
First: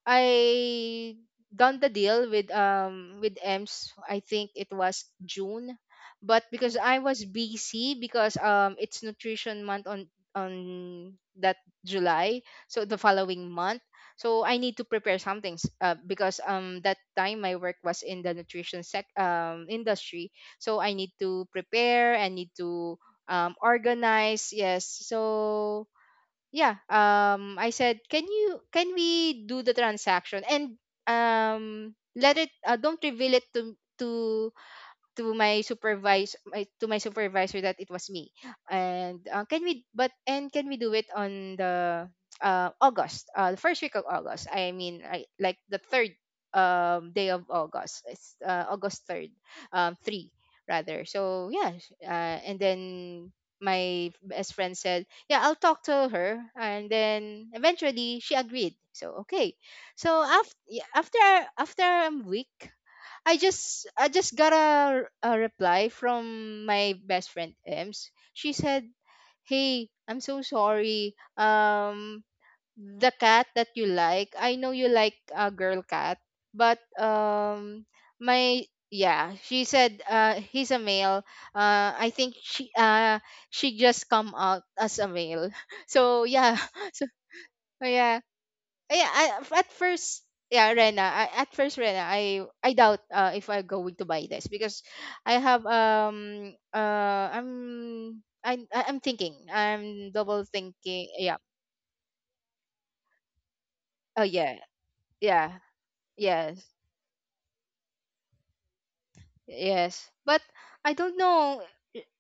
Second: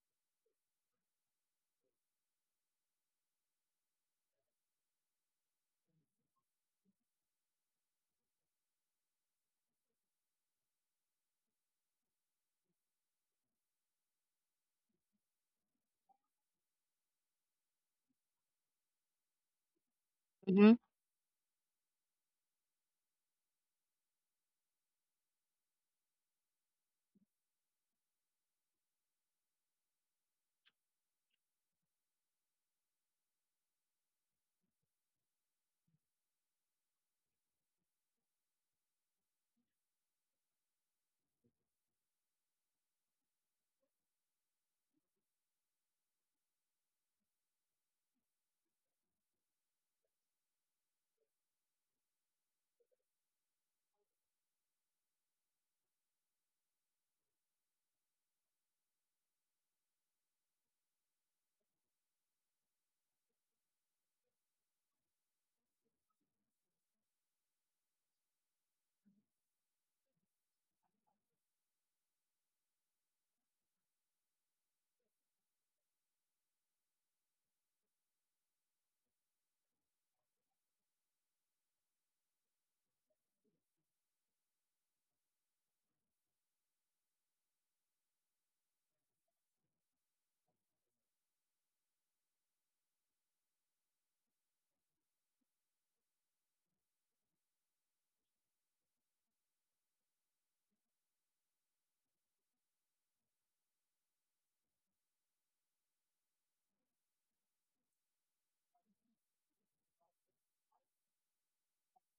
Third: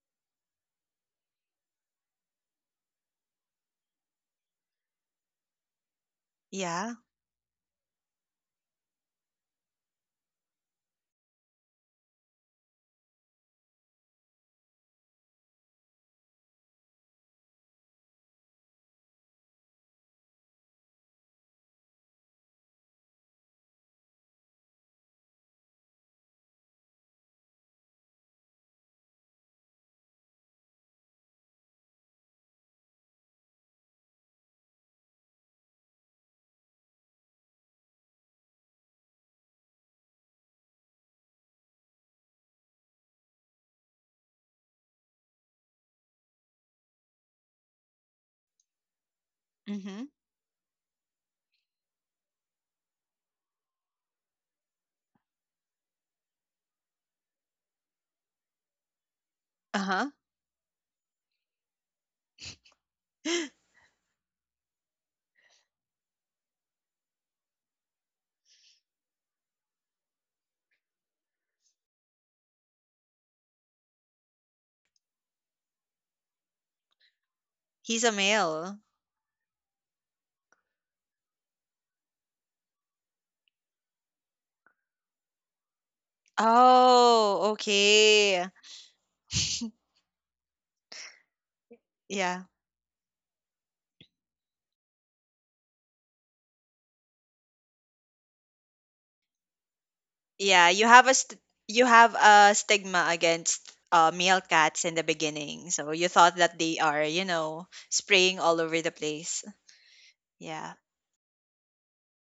Speaker 2: I done the deal with um with EMS. I think it was June, but because
Speaker 1: Yeah.
Speaker 2: I was busy because um it's nutrition month on on that July, so the following month. So I need to prepare some things uh, because um that time my work was in the nutrition sec um industry.
Speaker 3: Mhm.
Speaker 2: So I need to prepare. I need to um organize. Yes. So yeah, um I said, can you can we do the transaction, and um let it, uh, don't reveal it to to to my supervisor, my, to my supervisor, that it was me. And uh, can we but and can we do it on the, uh, august uh, the first week of August? I mean, I, like the third, um, day of August. It's uh, August third. um,
Speaker 1: Mm-hmm.
Speaker 2: three rather. So yeah, sh- uh, and then my best friend said, yeah, I'll talk to her, and then eventually she agreed, so okay.
Speaker 1: Uh huh.
Speaker 2: So after after after a week, I just I just got a, a reply from my best friend, Ems. She said, "Hey, I'm so sorry. Um, the cat that you like, I know you like a girl cat, but um,
Speaker 1: He's a
Speaker 2: my—"
Speaker 1: male.
Speaker 2: Yeah, she said, uh, he's a male. Uh, I think she uh she just come out as a male. So yeah, so
Speaker 1: Oh,
Speaker 2: yeah,
Speaker 1: okay.
Speaker 2: yeah, I, at first, yeah, Rena, I, at first, Rena, I
Speaker 1: Yeah.
Speaker 2: I doubt, uh, if I'm going to buy this, because I have um uh I'm I'm I I'm thinking, I'm double
Speaker 1: Yeah, you have
Speaker 2: thinking.
Speaker 1: a
Speaker 2: Yeah.
Speaker 1: st- you have a stigma against, uh,
Speaker 2: Oh
Speaker 1: male
Speaker 2: yeah.
Speaker 1: cats in the
Speaker 2: Yeah.
Speaker 1: beginning, so you thought that
Speaker 2: Yes.
Speaker 1: they are, you know, spraying all over the place.
Speaker 2: Yes. But
Speaker 1: Yeah,
Speaker 2: I don't know.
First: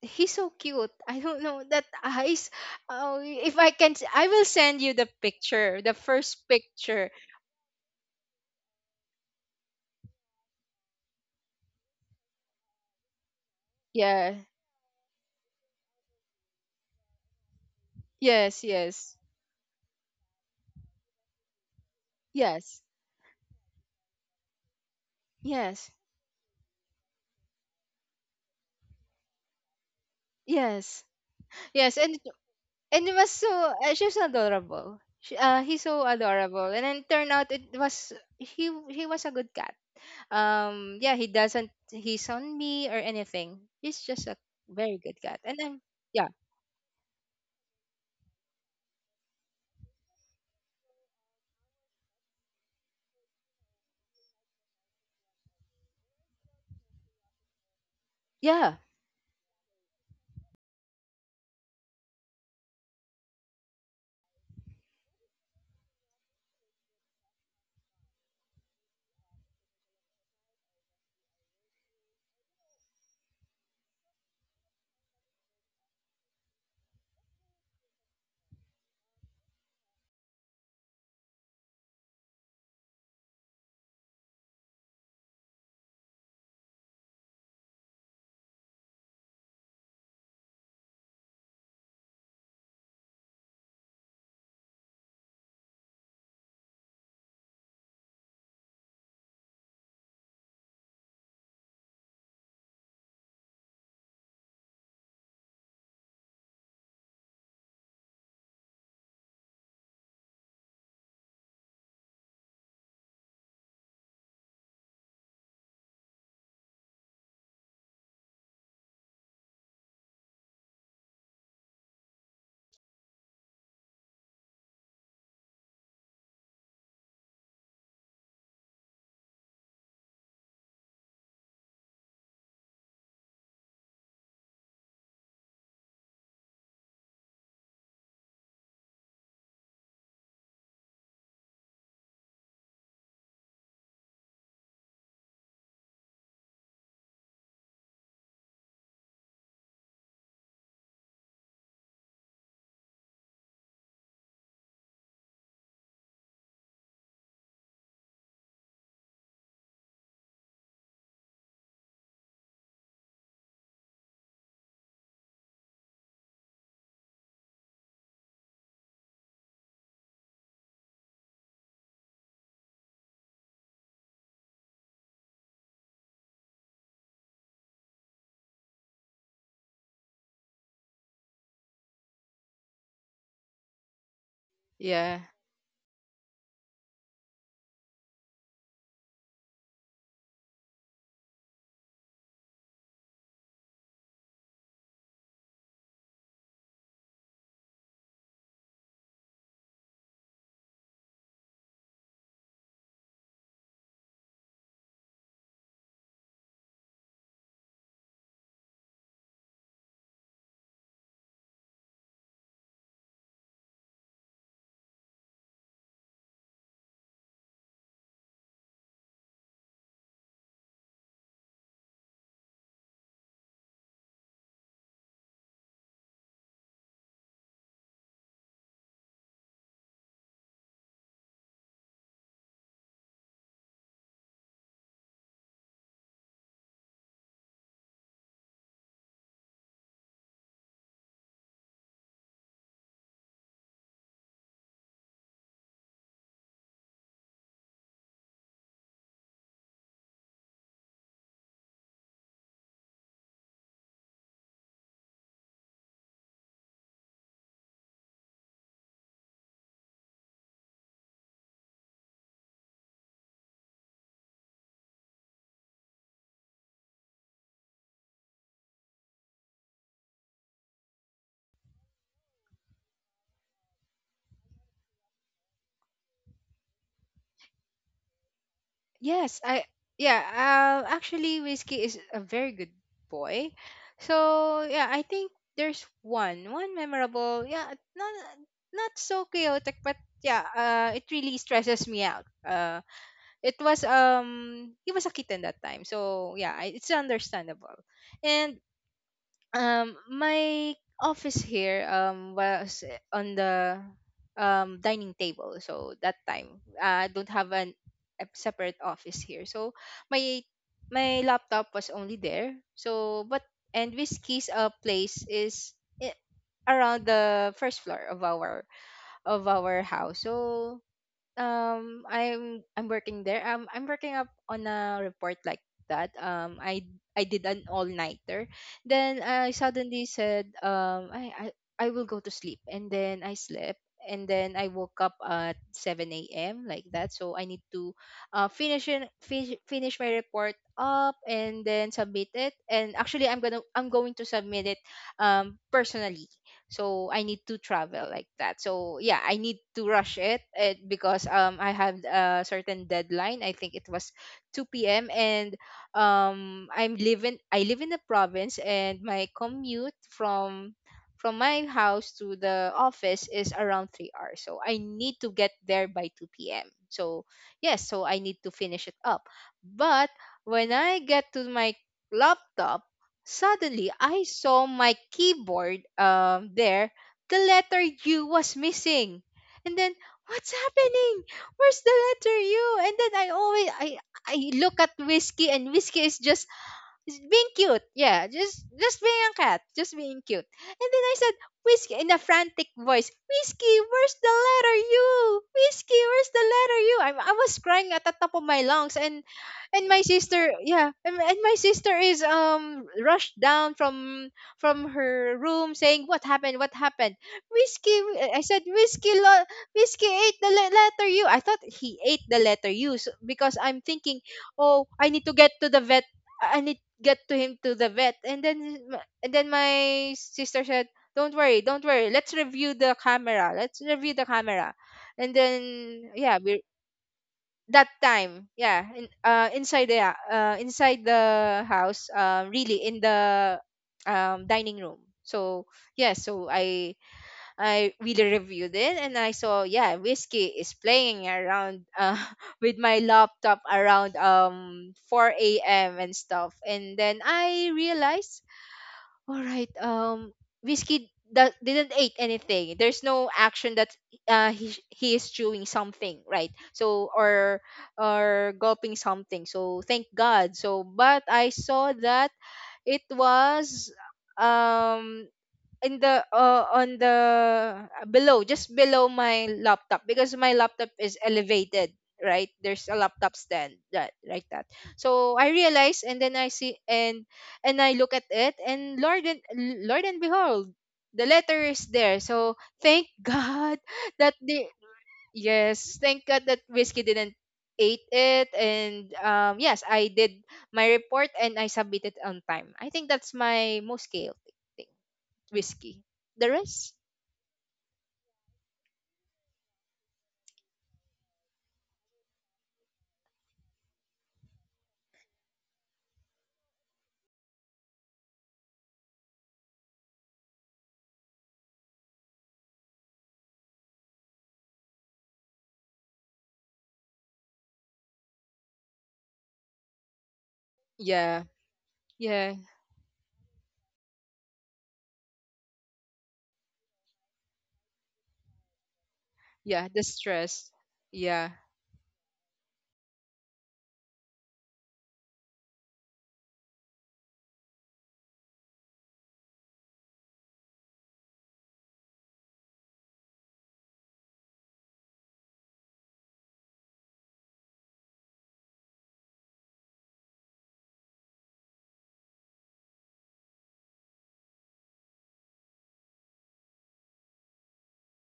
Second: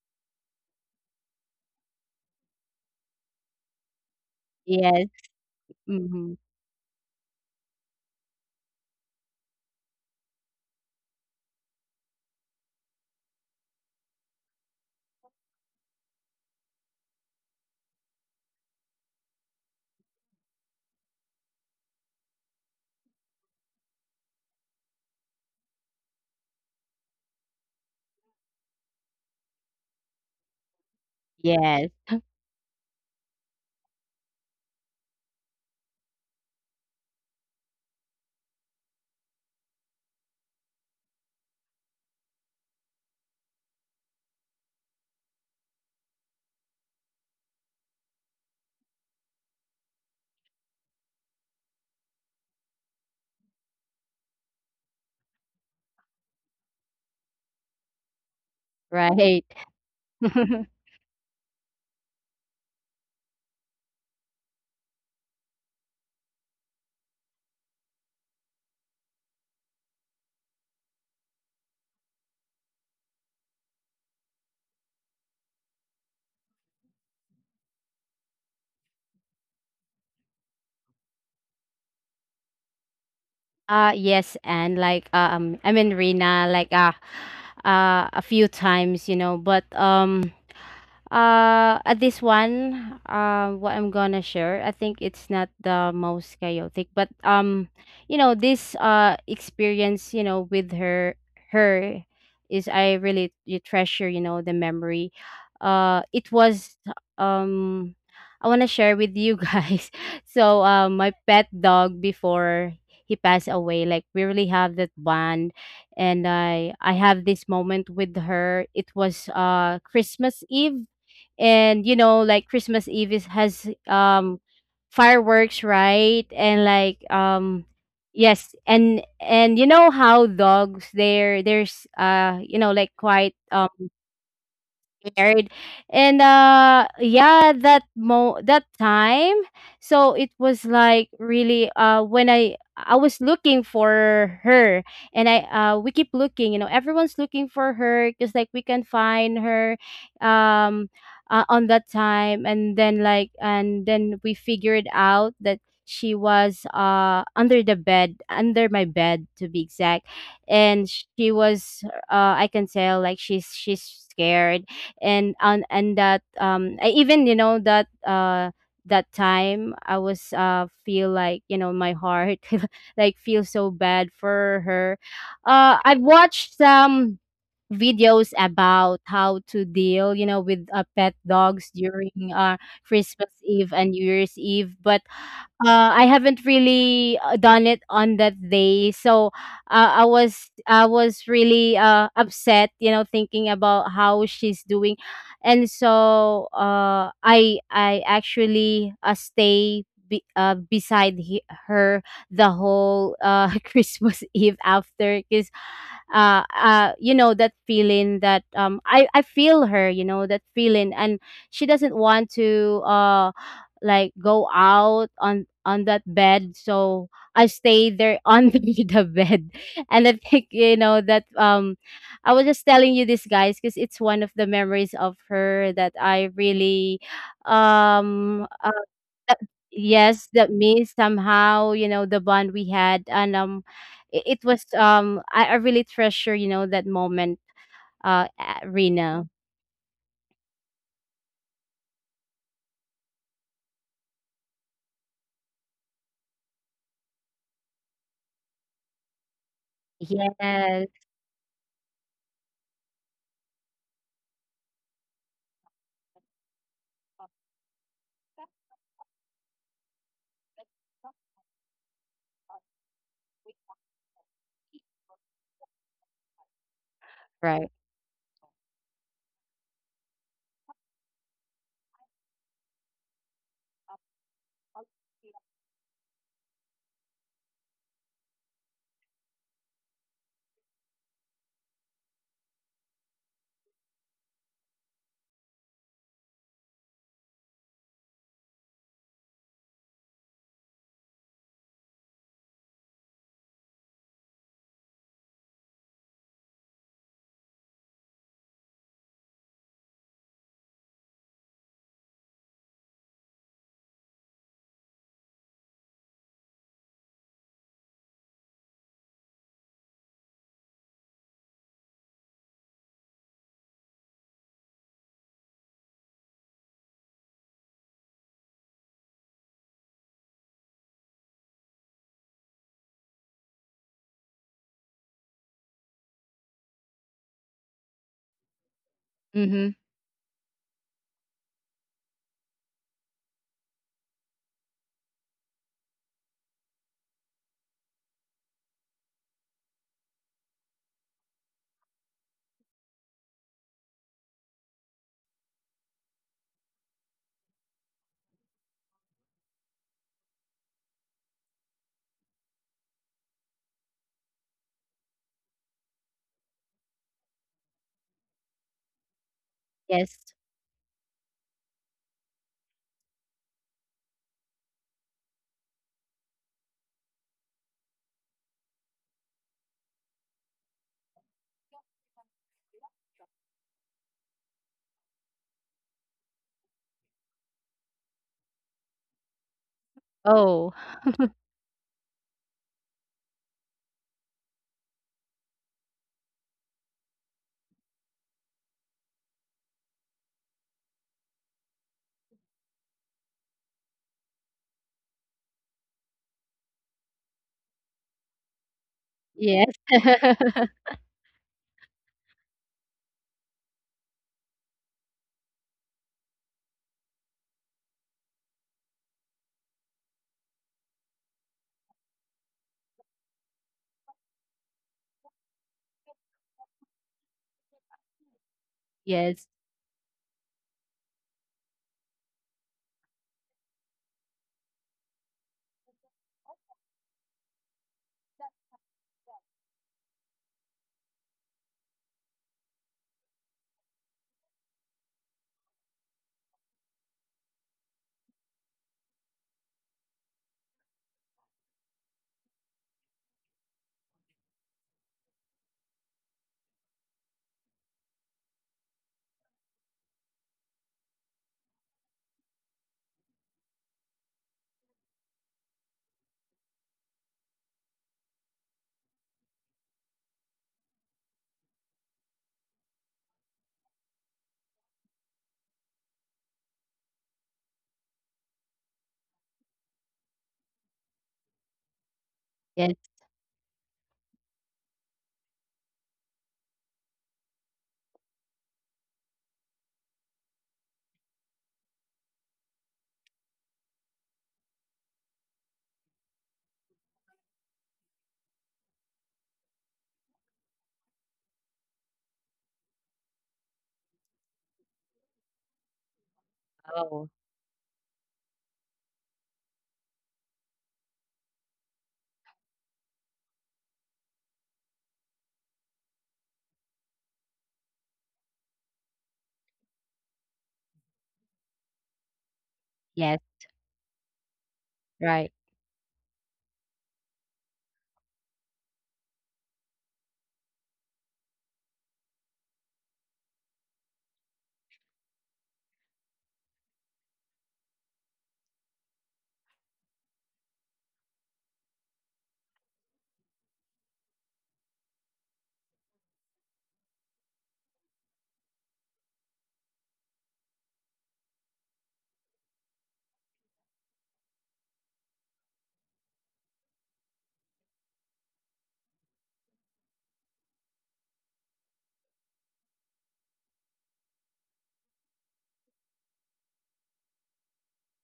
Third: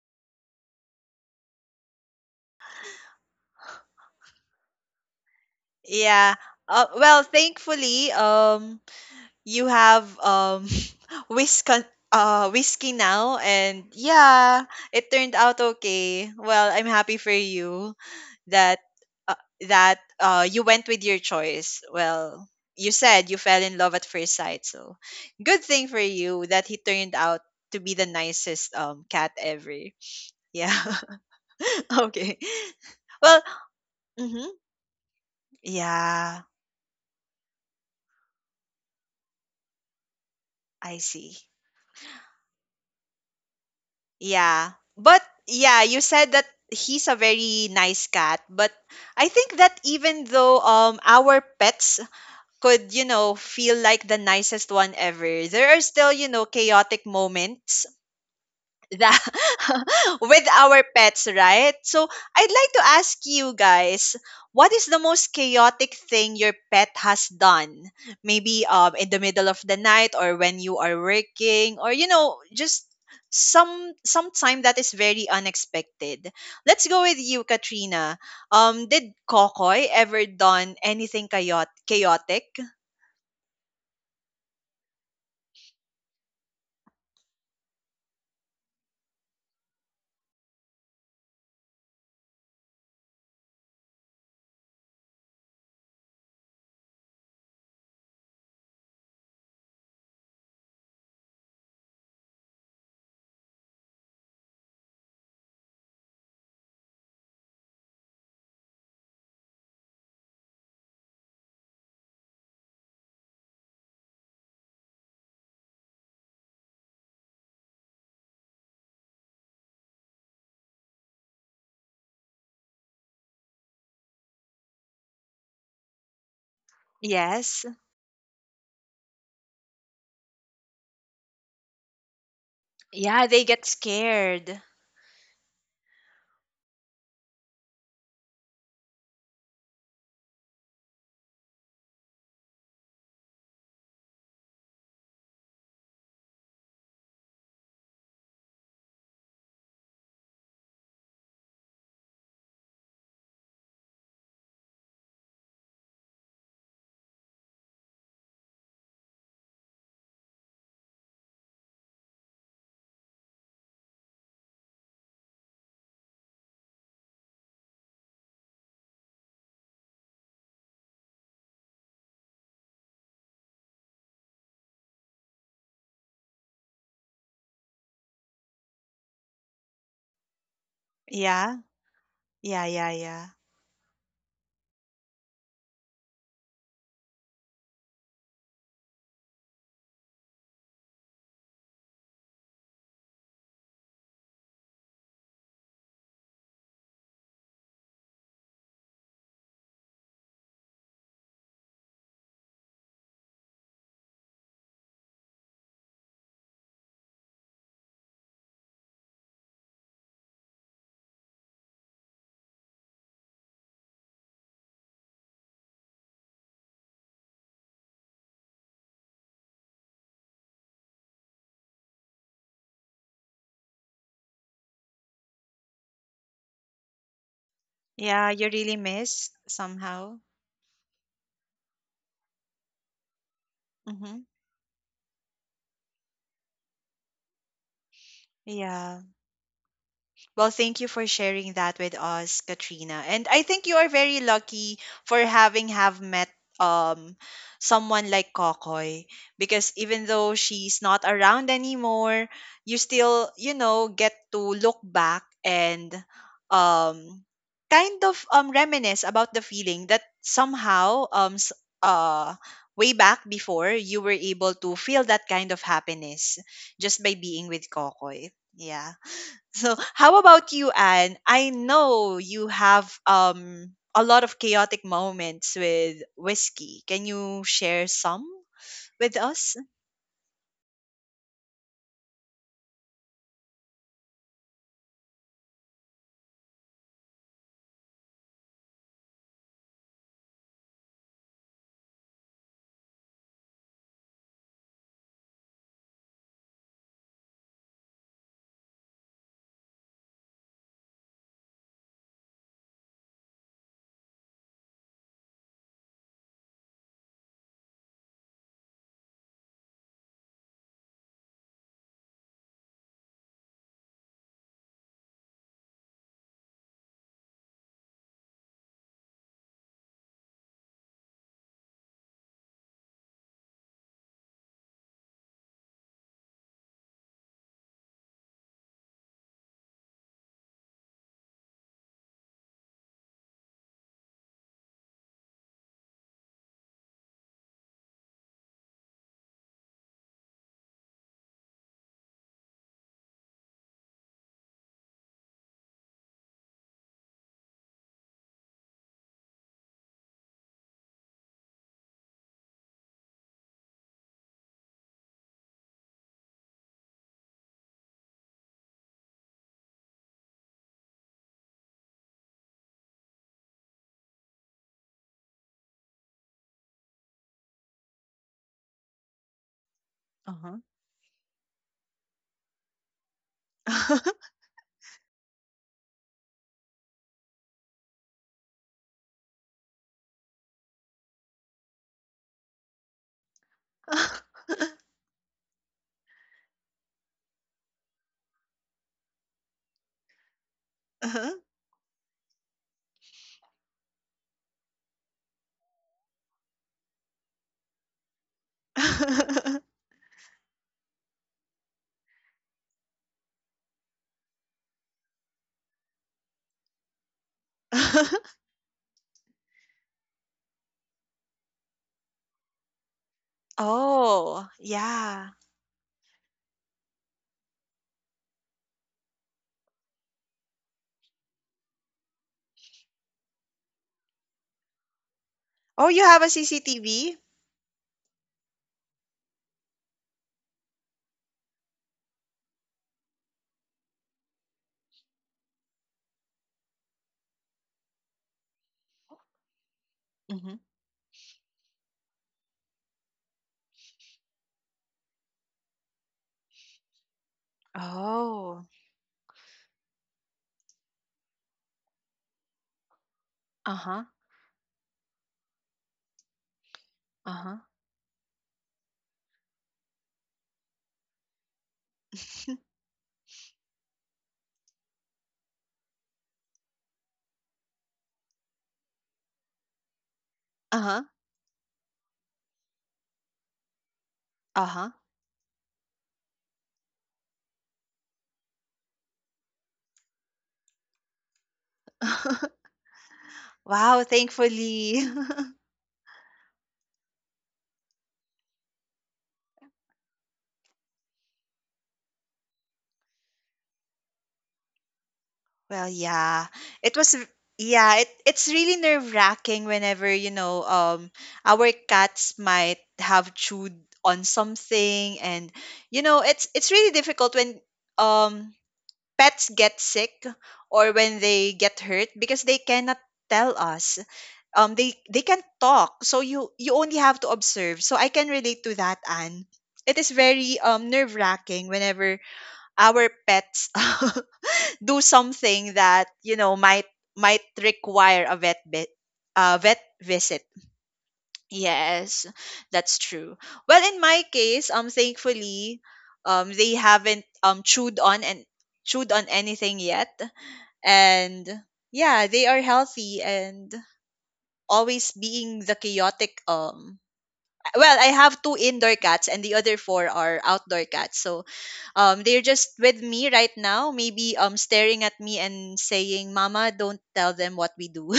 Speaker 2: He's so cute. I don't know, that eyes. Oh, if I can, s- I will send you the
Speaker 3: Yes.
Speaker 2: picture, the
Speaker 1: yeah.
Speaker 3: Mhm.
Speaker 2: first
Speaker 1: Uh,
Speaker 2: picture.
Speaker 1: well, thankfully, um, you have um, whisk uh whiskey now, and
Speaker 2: Yeah.
Speaker 1: yeah, it turned out okay. Well, I'm happy for you.
Speaker 2: Yes.
Speaker 1: that
Speaker 2: Yes.
Speaker 1: uh, that uh, you went with your choice. Well,
Speaker 2: Yes.
Speaker 1: you said you fell in love at first sight, so good thing
Speaker 2: Yes.
Speaker 1: for you that he turned out to be the nicest um cat ever. Yeah.
Speaker 2: Yes.
Speaker 3: Yes.
Speaker 2: Yes, and
Speaker 1: Okay.
Speaker 2: and it was
Speaker 1: Well,
Speaker 2: so, uh, she was
Speaker 1: hmm
Speaker 2: adorable. She, uh, he's so
Speaker 1: yeah,
Speaker 2: adorable, and then turned out it was, he he was a good cat. Um,
Speaker 1: I
Speaker 2: yeah, he
Speaker 1: see.
Speaker 2: doesn't he's on me or anything. He's just a
Speaker 1: Yeah.
Speaker 2: very good
Speaker 1: But
Speaker 2: cat, and then
Speaker 1: yeah, you
Speaker 2: yeah,
Speaker 1: said that he's a very nice cat, but I think that even though um our pets could, you know, feel like the nicest one ever. There are still, you know, chaotic moments
Speaker 2: yeah,
Speaker 1: that
Speaker 3: Right.
Speaker 1: with our pets, right? So I'd like to ask you guys, what is the most chaotic thing your pet has done? Maybe um in the middle of the night, or when you are working, or, you know, just some some time that is very unexpected. Let's go with you, Katrina. Um, did Kokoy ever done anything chaot- chaotic?
Speaker 3: Uh yes, and like uh, um I mean Rina, like uh uh a few times, you know, but um Uh, at this one, uh, what I'm gonna share, I think it's not the most chaotic, but um, you know, this uh experience, you know, with her, her is I really you treasure, you know, the memory. Uh, it was um, I wanna share with you guys. So, uh, my pet dog before he passed away, like we really have that bond, and I I have this moment with her. It was uh Christmas Eve, and you know, like Christmas Eve is has um fireworks, right? And like
Speaker 1: Yes.
Speaker 3: um yes. And and you know how dogs they're there's uh you know, like
Speaker 1: Yeah,
Speaker 3: quite
Speaker 1: they get scared.
Speaker 3: scared. And uh yeah, that mo that time, so it was like really uh when i i was looking for her. And I uh we keep looking, you know, everyone's looking for her because like we can find her um uh, on that time. And then like and then we figured out that she was uh under the bed, under my bed, to be exact. And she was uh I can tell like she's she's scared. And on and that um I even, you know, that uh that time, I was uh feel like, you know, my heart like feel so bad for her. Uh I've watched some videos about how to deal, you know, with uh, pet
Speaker 1: Yeah.
Speaker 3: dogs during uh
Speaker 1: Yeah, yeah,
Speaker 3: Christmas
Speaker 1: yeah.
Speaker 3: Eve and New Year's Eve. But
Speaker 2: yeah,
Speaker 3: uh, I haven't really uh, done it on that day, so uh, I was I was really uh, upset, you know, thinking about how she's doing. And so uh, I I actually uh, stay be, uh, beside he, her the whole uh, Christmas Eve after, because uh, uh, you know that feeling that um I I feel her, you know that feeling. And she doesn't want to uh like go out on on that bed, so I stayed there under the bed. And I think, you know, that um I was just telling you this guys because it's one of the memories of her that I really
Speaker 1: Yeah,
Speaker 3: um
Speaker 1: you
Speaker 3: uh,
Speaker 1: really miss
Speaker 3: that,
Speaker 1: somehow.
Speaker 3: yes, that means somehow, you know, the bond we had. And um
Speaker 1: Mm-hmm.
Speaker 3: it, it was um I, I really treasure, you know, that moment, uh at
Speaker 1: Yeah.
Speaker 3: Rena.
Speaker 1: Well, thank you for sharing that with us, Katrina. And I think you are very lucky for having have met um someone like Kokoy, because even though she's
Speaker 3: Yes.
Speaker 1: not around anymore, you still, you know, get to look back, and um kind of um reminisce about the feeling that somehow, um s- uh way back, before you were able to feel that kind of happiness just by being
Speaker 3: Right.
Speaker 1: with Kokoy. Yeah. So, how about you, Anne? I know you have um a lot of chaotic moments with Whiskey. Can you share some with
Speaker 2: yes,
Speaker 1: us?
Speaker 2: I yeah. Uh, actually, Whiskey is a very good boy. So yeah, I think there's one one memorable. Yeah, not not so chaotic, but yeah, uh, it really stresses me out. Uh it was um he was a kitten that time, so yeah, I- it's understandable. And um my office here um was on the um dining table, so that time, uh, I don't have an a separate office here, so my my laptop was only there, so but, and Whiskey's uh place is, i- around the first floor of our of our house. So um I'm I'm working there. Um I'm working up on a report like that. Um I I did an all nighter. Then I
Speaker 3: Mm-hmm.
Speaker 2: suddenly said, um I, I I will go to sleep, and then I slept, and then I woke up at seven a m like that. So I need to uh finish in, finish finish my report up and then submit it. And actually, I'm gonna I'm going to submit it um personally, so I need to travel like that. So yeah, I need to rush it, it because um I have a certain deadline. I think it was two p.m. And um i'm living I live in the province, and my commute
Speaker 3: Yes.
Speaker 2: from from my house to the office is around three hours, so I need to get there by two p.m. So yes, so I need to finish it up. But
Speaker 1: Uh-huh.
Speaker 2: when I get to my laptop, suddenly I saw my keyboard, um, there. The letter U was missing. And then, what's
Speaker 3: Oh,
Speaker 2: happening? Where's the letter U? And then I always I I look at Whiskey, and Whiskey is just just being cute. Yeah, just just being a cat, just being cute. And then I said,
Speaker 1: Uh-huh.
Speaker 2: Whiskey, in a frantic voice, Whiskey, where's the letter U? Whiskey, where's the letter U? I, I was crying at the top of my lungs. and
Speaker 3: yes.
Speaker 2: and my sister, yeah, and, and my sister is um rushed down from from her room, saying, what happened? What happened? Whiskey, w- I said, Whiskey, lo- Whiskey ate the le- letter U. I thought he ate the letter U so, because I'm thinking,
Speaker 1: Oh,
Speaker 2: oh, I
Speaker 1: yeah.
Speaker 2: need to get to the vet. I need get to him to the vet. And then m- and
Speaker 3: Yes.
Speaker 2: then my sister said, don't worry, don't worry, let's review the camera, let's review the camera. And
Speaker 1: Oh, you
Speaker 2: then
Speaker 1: have a
Speaker 2: yeah, we
Speaker 1: C C T V?
Speaker 2: that time, yeah, in, uh inside the uh inside the house, uh really in the um dining room. So yeah, so i I really reviewed it, and I saw, yeah, Whiskey
Speaker 1: Mm-hmm.
Speaker 2: is playing around, uh, with my laptop, around um four a m and stuff. And then I realized,
Speaker 1: Oh.
Speaker 2: all right, um Whiskey that didn't eat anything. There's no action
Speaker 1: Uh
Speaker 2: that,
Speaker 1: huh.
Speaker 2: uh, he, he is chewing something, right? So,
Speaker 1: Uh-huh.
Speaker 2: or or gulping something. So thank god. So but I saw that it was, um in the uh, on the, uh, below just below my laptop, because my laptop
Speaker 1: Uh-huh.
Speaker 2: is elevated, right? There's a
Speaker 3: Yes.
Speaker 2: laptop stand, that, like that.
Speaker 1: Uh-huh.
Speaker 2: So I realize, and then I see, and and I look at it, and lord and lord and behold, the letter is there. So thank god
Speaker 1: Wow,
Speaker 2: that, the
Speaker 1: thankfully.
Speaker 2: yes, thank god that Whiskey didn't ate it. And um yes, I did my report and I submitted on time. I think that's my most chaotic,
Speaker 1: Well,
Speaker 2: Whiskey. The
Speaker 1: yeah.
Speaker 2: rest,
Speaker 1: It was
Speaker 3: Oh,
Speaker 1: r- yeah, it, it's really nerve-wracking whenever, you know, um our cats might have chewed on something, and you know, it's it's really difficult when um pets get sick, or when they get hurt, because they cannot
Speaker 3: yes.
Speaker 1: tell us. Um they they can
Speaker 3: Right.
Speaker 1: talk, so you you only have to observe. So I can relate to that, Anne. It is very um
Speaker 2: yeah,
Speaker 1: nerve-wracking whenever
Speaker 2: yeah,
Speaker 1: our pets do something that, you know, might might require a vet bit, uh, vet
Speaker 2: yeah. The
Speaker 1: visit.
Speaker 2: stress, yeah.
Speaker 1: Yes, that's true. Well, in my case, um, thankfully, um, they haven't um chewed on and chewed on anything yet, and yeah, they are healthy, and always being the chaotic um. Well, I have two indoor cats and the other four are outdoor cats. So um they're just with me right now, maybe um staring at me and saying, mama, don't tell them what we do.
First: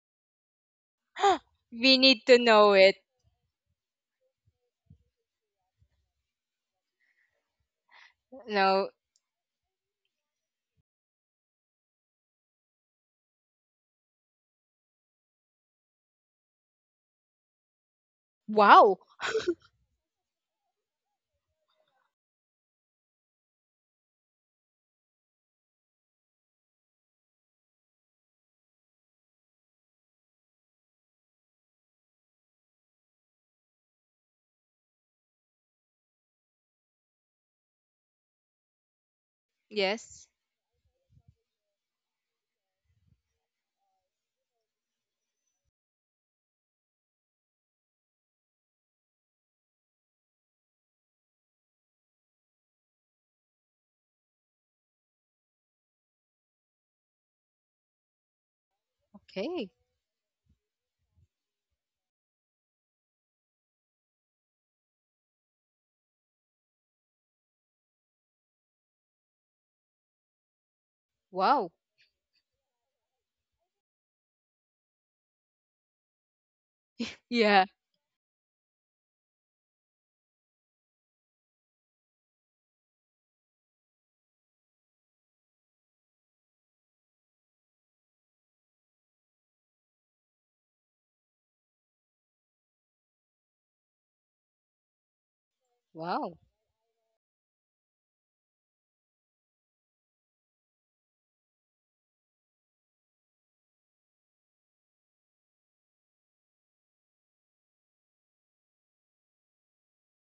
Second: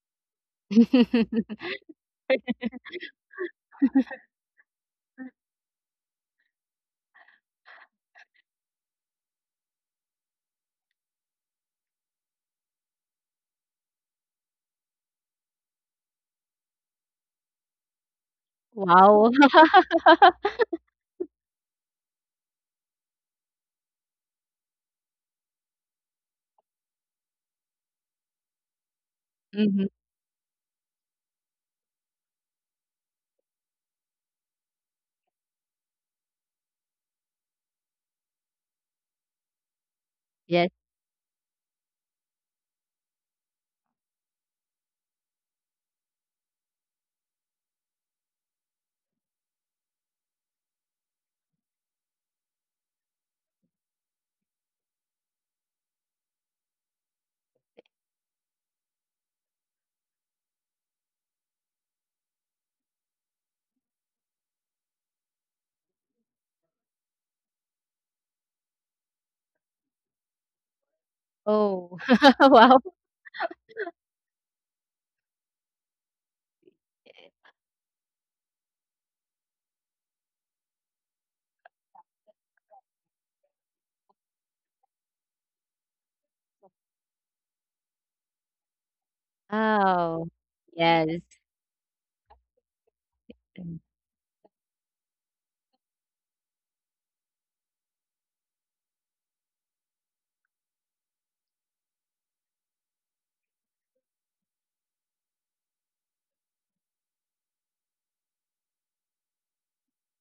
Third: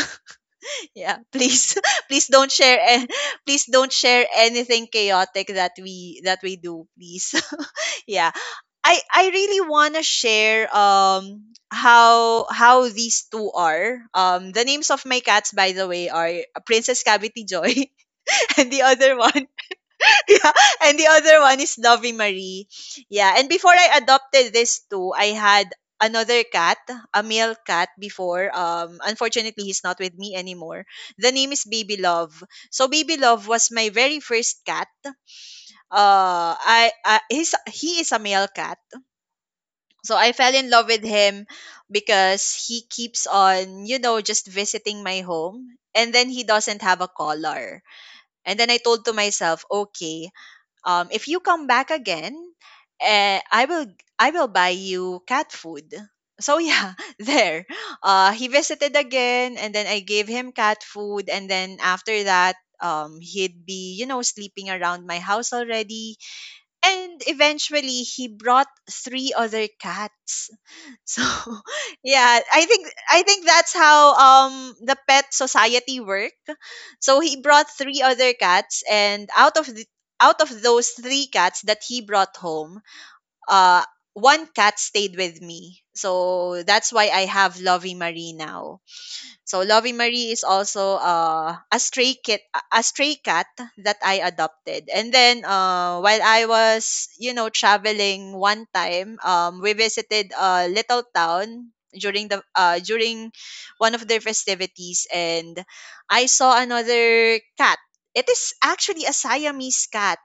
Speaker 1: Yeah, please,
Speaker 2: We need
Speaker 1: please
Speaker 2: to
Speaker 1: don't
Speaker 2: know
Speaker 1: share,
Speaker 2: it.
Speaker 1: and please don't share anything chaotic that we that we do, please. Yeah,
Speaker 2: No.
Speaker 1: i i really want to share um how how these two are, um the names of my cats, by the way, are Princess Cavity Joy and the
Speaker 2: Wow.
Speaker 1: other
Speaker 3: Wow.
Speaker 1: one yeah. And the other one is Lovey Marie. Yeah. And before I adopted this too, I had another cat, a male cat before. Um, unfortunately, he's
Speaker 3: Mhm.
Speaker 1: not with me anymore. The name is Baby Love. So Baby Love was my very first cat. Uh, I, I he's, he is a male cat. So
Speaker 2: Yes.
Speaker 1: I fell in
Speaker 3: Yes.
Speaker 1: love with him because he keeps on, you know, just visiting my home. And then he doesn't have a collar. And then I told to myself, okay, um, if you come back again, eh, I will, I will buy you cat food. So yeah, there. Uh, he visited again,
Speaker 2: Okay.
Speaker 1: and then I gave him cat food, and then after that, um, he'd be you know sleeping around my house already, and eventually he brought three other cats, so
Speaker 2: Wow.
Speaker 3: Oh,
Speaker 1: yeah, I
Speaker 3: wow.
Speaker 1: think, I think that's how um the pet society work. So he
Speaker 2: Yeah.
Speaker 1: brought three other cats, and out of the out of those three cats that he brought home, uh one cat stayed with me. So that's why I have Lovey Marie now. So Lovey
Speaker 3: Oh,
Speaker 1: Marie is also,
Speaker 3: yes.
Speaker 1: uh, a stray kit, a a stray cat that I adopted. And then, uh, while
Speaker 2: Wow.
Speaker 1: I was, you know, traveling one time, um, we visited a little town during the uh, during one of their festivities, and I saw another cat. It is actually a Siamese cat,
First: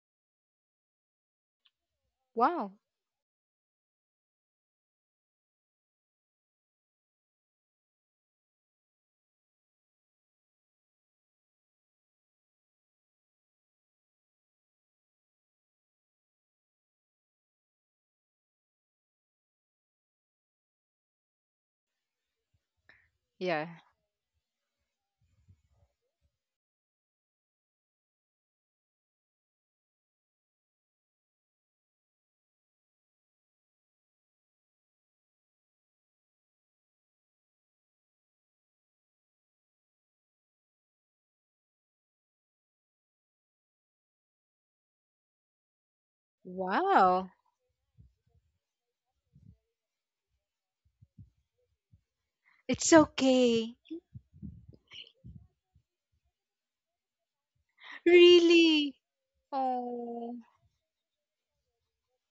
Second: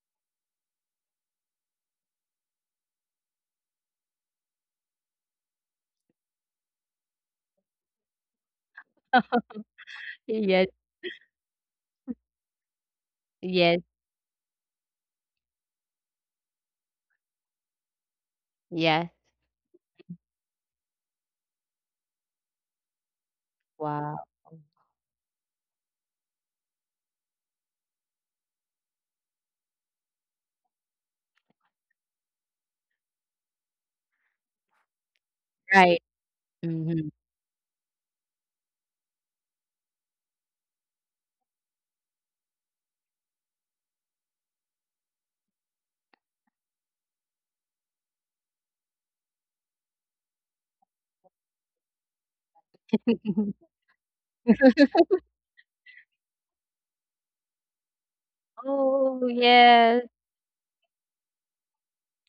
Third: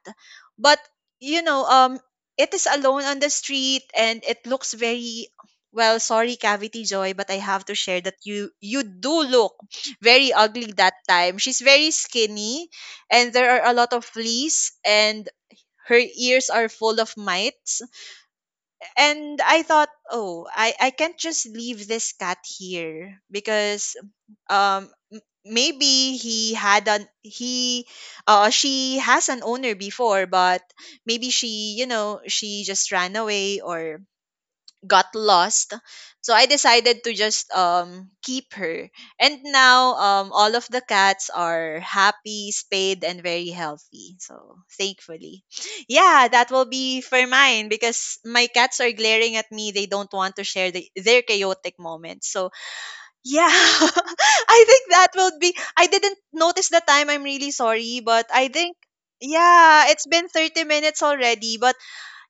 Speaker 1: but you know, um, it is
Speaker 2: Wow.
Speaker 1: alone on the street, and it looks very, well, sorry, Cavity Joy, but I have to share that you you do look very
Speaker 3: Yes.
Speaker 1: ugly that time. She's very skinny, and there are a
Speaker 3: Yes.
Speaker 1: lot of fleas, and her ears are full of mites.
Speaker 3: Yes.
Speaker 1: And I thought, oh, I I can't just leave this cat here,
Speaker 2: Yeah.
Speaker 1: because
Speaker 3: Wow.
Speaker 1: um m- maybe he had an he uh she has an owner before, but maybe she you know she just ran away, or got lost.
Speaker 3: Right.
Speaker 1: So I decided
Speaker 3: Hmm.
Speaker 1: to just um keep her. And now um all of the cats are happy, spayed, and very healthy, so thankfully, yeah, that will be for
Speaker 2: Wow.
Speaker 1: mine because my cats are glaring at me. They don't want to share the, their chaotic moments. So
Speaker 2: It's
Speaker 1: yeah,
Speaker 2: okay.
Speaker 1: I think that will be I didn't notice the time. I'm really sorry, but I think,
Speaker 2: Really?
Speaker 3: Oh,
Speaker 1: yeah, it's
Speaker 3: yes.
Speaker 1: been
Speaker 2: Oh.
Speaker 1: thirty minutes already, but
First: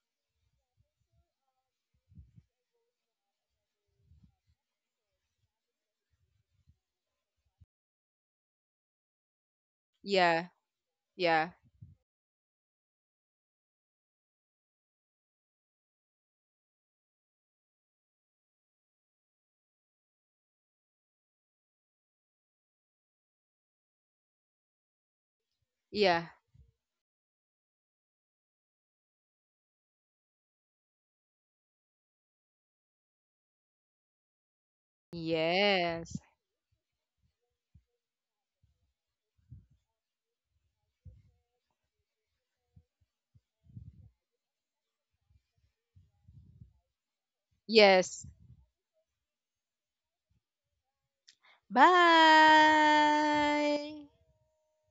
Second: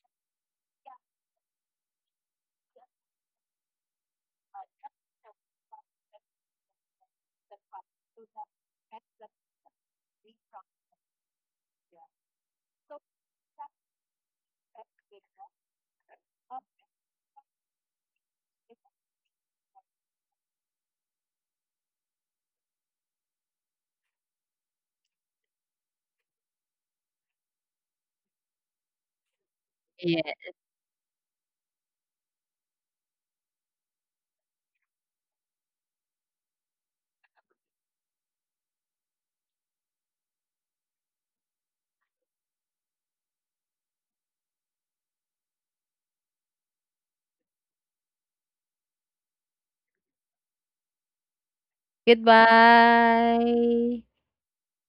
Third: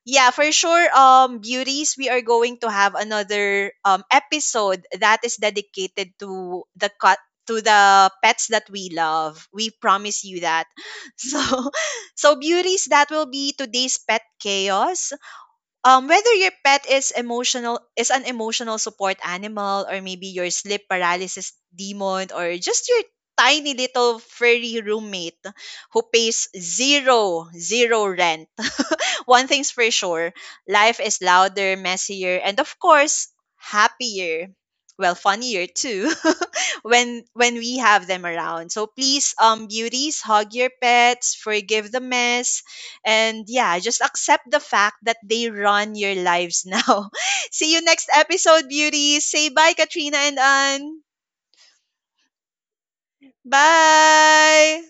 Speaker 1: yeah, for sure. Um, beauties, we are going to have another um episode that is dedicated to the cut to the pets that we love. We promise you
Speaker 2: Yeah.
Speaker 1: that.
Speaker 2: Yeah.
Speaker 1: So, so beauties, that will be today's pet chaos. Um, whether your pet is emotional is an emotional support animal, or maybe your sleep paralysis demon, or just your tiny little furry roommate who
Speaker 2: Yeah.
Speaker 1: pays zero zero rent, one thing's for sure,
Speaker 3: Yeah.
Speaker 1: life is louder, messier, and, of course, happier. Well, funnier too
Speaker 2: Yes.
Speaker 1: when when we have them around. So please, um, beauties, hug your pets, forgive the mess, and yeah, just accept the fact that they run your lives now. See you next
Speaker 2: Yes.
Speaker 1: episode, beauties. Say bye, Katrina and Ann.
Speaker 3: Goodbye.
Speaker 2: Bye.
Speaker 1: Bye.